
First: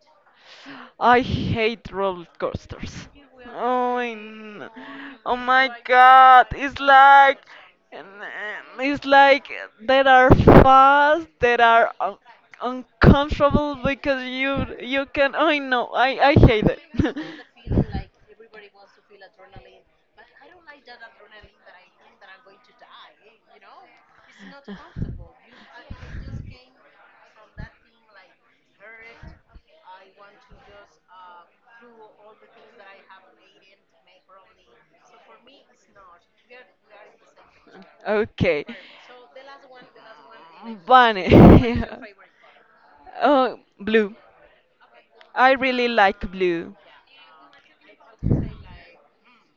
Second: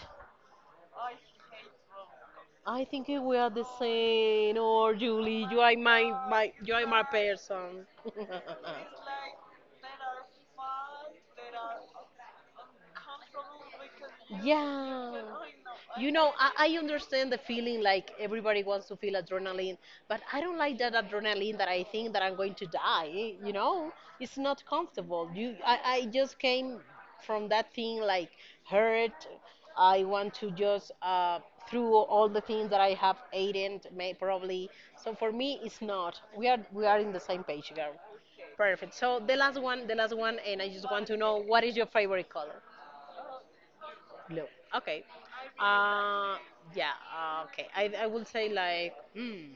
Speaker 2: I hate roller
Speaker 1: I think
Speaker 2: coasters.
Speaker 1: we are the
Speaker 2: Oh, I
Speaker 1: same. Or
Speaker 2: oh
Speaker 1: Julie, you
Speaker 2: my
Speaker 1: are my,
Speaker 2: god,
Speaker 1: my, you
Speaker 2: it's
Speaker 1: are my
Speaker 2: like.
Speaker 1: person.
Speaker 2: And
Speaker 1: [LAUGHS]
Speaker 2: it's like that are fast, that are un uncomfortable because you
Speaker 1: Yeah.
Speaker 2: can. I know, I
Speaker 1: You
Speaker 2: I
Speaker 1: know,
Speaker 2: hate
Speaker 1: I
Speaker 2: it.
Speaker 1: understand the feeling like everybody wants to feel adrenaline, but I don't like that adrenaline that I think that I'm going to die, you know? It's not comfortable. You I just came from that thing like hurt. I want to
Speaker 2: [LAUGHS]
Speaker 1: just through all the things that I have eaten may probably. So for me it's not. We are in the same page,
Speaker 2: Picture.
Speaker 1: girl.
Speaker 2: Okay.
Speaker 1: Perfect. So the last one, and I just want to
Speaker 2: Bunny. [LAUGHS]
Speaker 1: know,
Speaker 2: What is
Speaker 1: what
Speaker 2: your.
Speaker 1: is
Speaker 2: Yeah.
Speaker 1: your
Speaker 2: Color? [LAUGHS]
Speaker 1: favorite color?
Speaker 2: Oh, blue.
Speaker 1: Blue. Okay.
Speaker 2: I really like
Speaker 1: Uh,
Speaker 2: blue.
Speaker 1: yeah, okay. I will say like, mm,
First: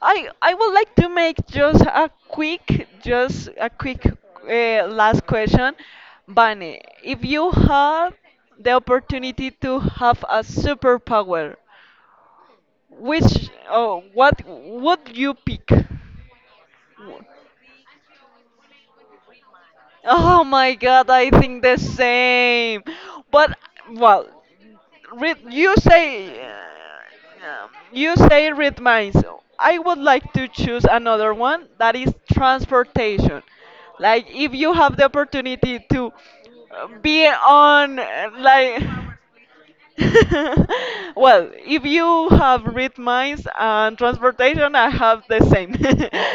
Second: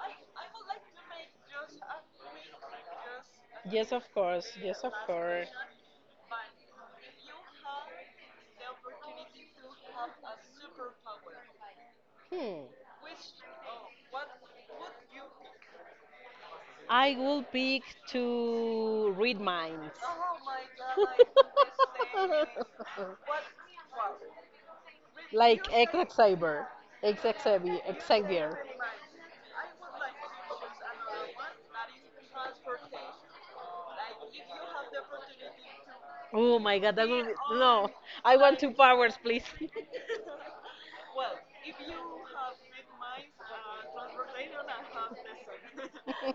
Speaker 2: I would like to make just a quick, just a
Speaker 1: yes, of
Speaker 2: quick,
Speaker 1: course, yes, of
Speaker 2: last
Speaker 1: course.
Speaker 2: question, Bunny. If you had the opportunity to have a superpower,
Speaker 1: Hmm.
Speaker 2: which, oh, what would you pick?
Speaker 1: I will pick to read minds.
Speaker 2: Oh my god, I think the same.
Speaker 1: [LAUGHS]
Speaker 2: But, well, read,
Speaker 1: Like X Xavier, Ex Xavier,
Speaker 2: you say
Speaker 1: Xavier.
Speaker 2: read minds. I would like to choose another one that is transportation. Like, if you have the opportunity to,
Speaker 1: Oh my God, that will
Speaker 2: be
Speaker 1: be, no.
Speaker 2: on,
Speaker 1: I want two
Speaker 2: like,
Speaker 1: powers, please.
Speaker 2: [LAUGHS] well, if you have read minds and transportation, I have the same.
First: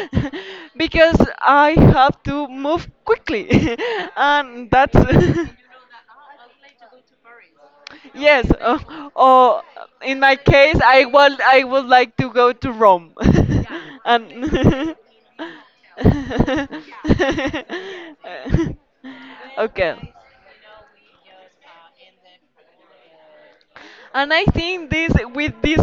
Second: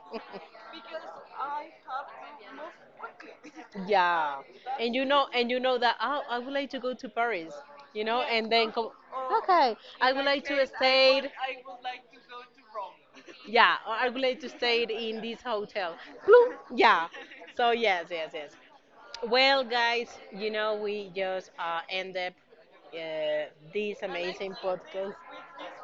Speaker 2: [LAUGHS] Because I have to move quickly. [LAUGHS]
Speaker 1: Yeah,
Speaker 2: And that's.
Speaker 1: and you know that, oh, I would like to go to Paris, you
Speaker 2: [LAUGHS]
Speaker 1: know,
Speaker 2: Yes,
Speaker 1: and then come.
Speaker 2: or
Speaker 1: Okay, I
Speaker 2: in
Speaker 1: would
Speaker 2: my
Speaker 1: like to
Speaker 2: case, I,
Speaker 1: stay.
Speaker 2: will, I would like to go to Rome.
Speaker 1: Yeah, or
Speaker 2: [LAUGHS]
Speaker 1: I would like to stay
Speaker 2: And.
Speaker 1: in this hotel. Bloom. Yeah. So yes, yes, yes. Well,
Speaker 2: [LAUGHS] Okay.
Speaker 1: guys, you know we just end up this
Speaker 2: And I
Speaker 1: amazing
Speaker 2: think this
Speaker 1: podcast.
Speaker 2: with these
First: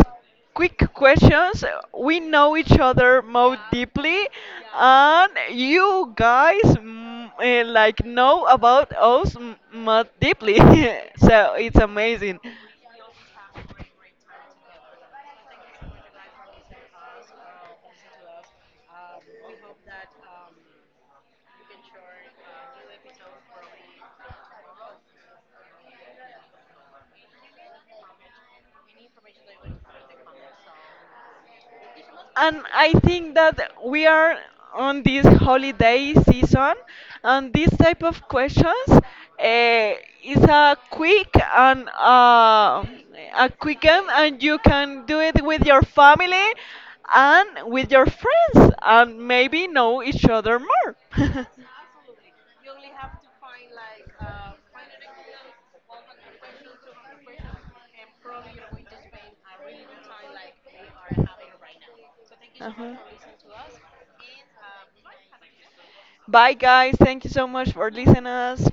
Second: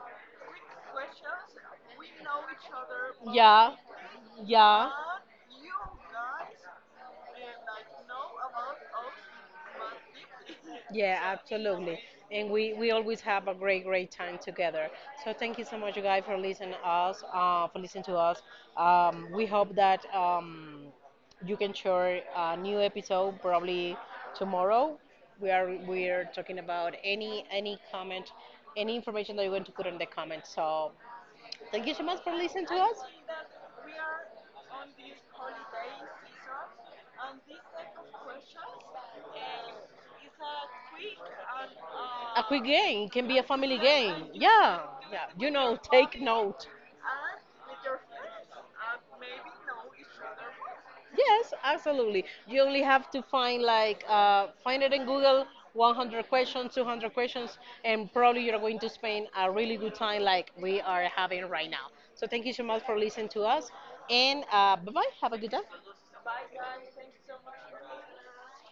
Speaker 2: quick questions, we know each other more
Speaker 1: Yeah,
Speaker 2: deeply,
Speaker 1: yeah.
Speaker 2: and you guys mm, eh, like know about us more deeply. [LAUGHS]
Speaker 1: Yeah,
Speaker 2: So it's
Speaker 1: absolutely.
Speaker 2: amazing.
Speaker 1: And we always have a great, great time together. So thank you so much, you guys, for listening to us, for listening to us. We hope that you can share a new episode probably tomorrow. We are talking about any comment, any information that you're going to put in the comments. So thank you so much for
Speaker 2: And
Speaker 1: listening to
Speaker 2: I
Speaker 1: us.
Speaker 2: think that we are on this holiday season, and this type of questions, is a quick and,
Speaker 1: Game can be a
Speaker 2: a
Speaker 1: family
Speaker 2: quick game,
Speaker 1: game. Exactly.
Speaker 2: and you
Speaker 1: Yeah,
Speaker 2: can do
Speaker 1: yeah.
Speaker 2: it
Speaker 1: You like
Speaker 2: with
Speaker 1: know,
Speaker 2: your
Speaker 1: take
Speaker 2: family
Speaker 1: note.
Speaker 2: and with your friends, and maybe know each other more. [LAUGHS]
Speaker 1: Yes, absolutely. You only have to find like find it in Google. 100 questions, 200 questions, and probably you're going to spend a really good time like we are having right now. So, thank you so much for listening to us, and bye bye. Have a good day.
Speaker 2: Bye, guys. Thank you so much for listening us.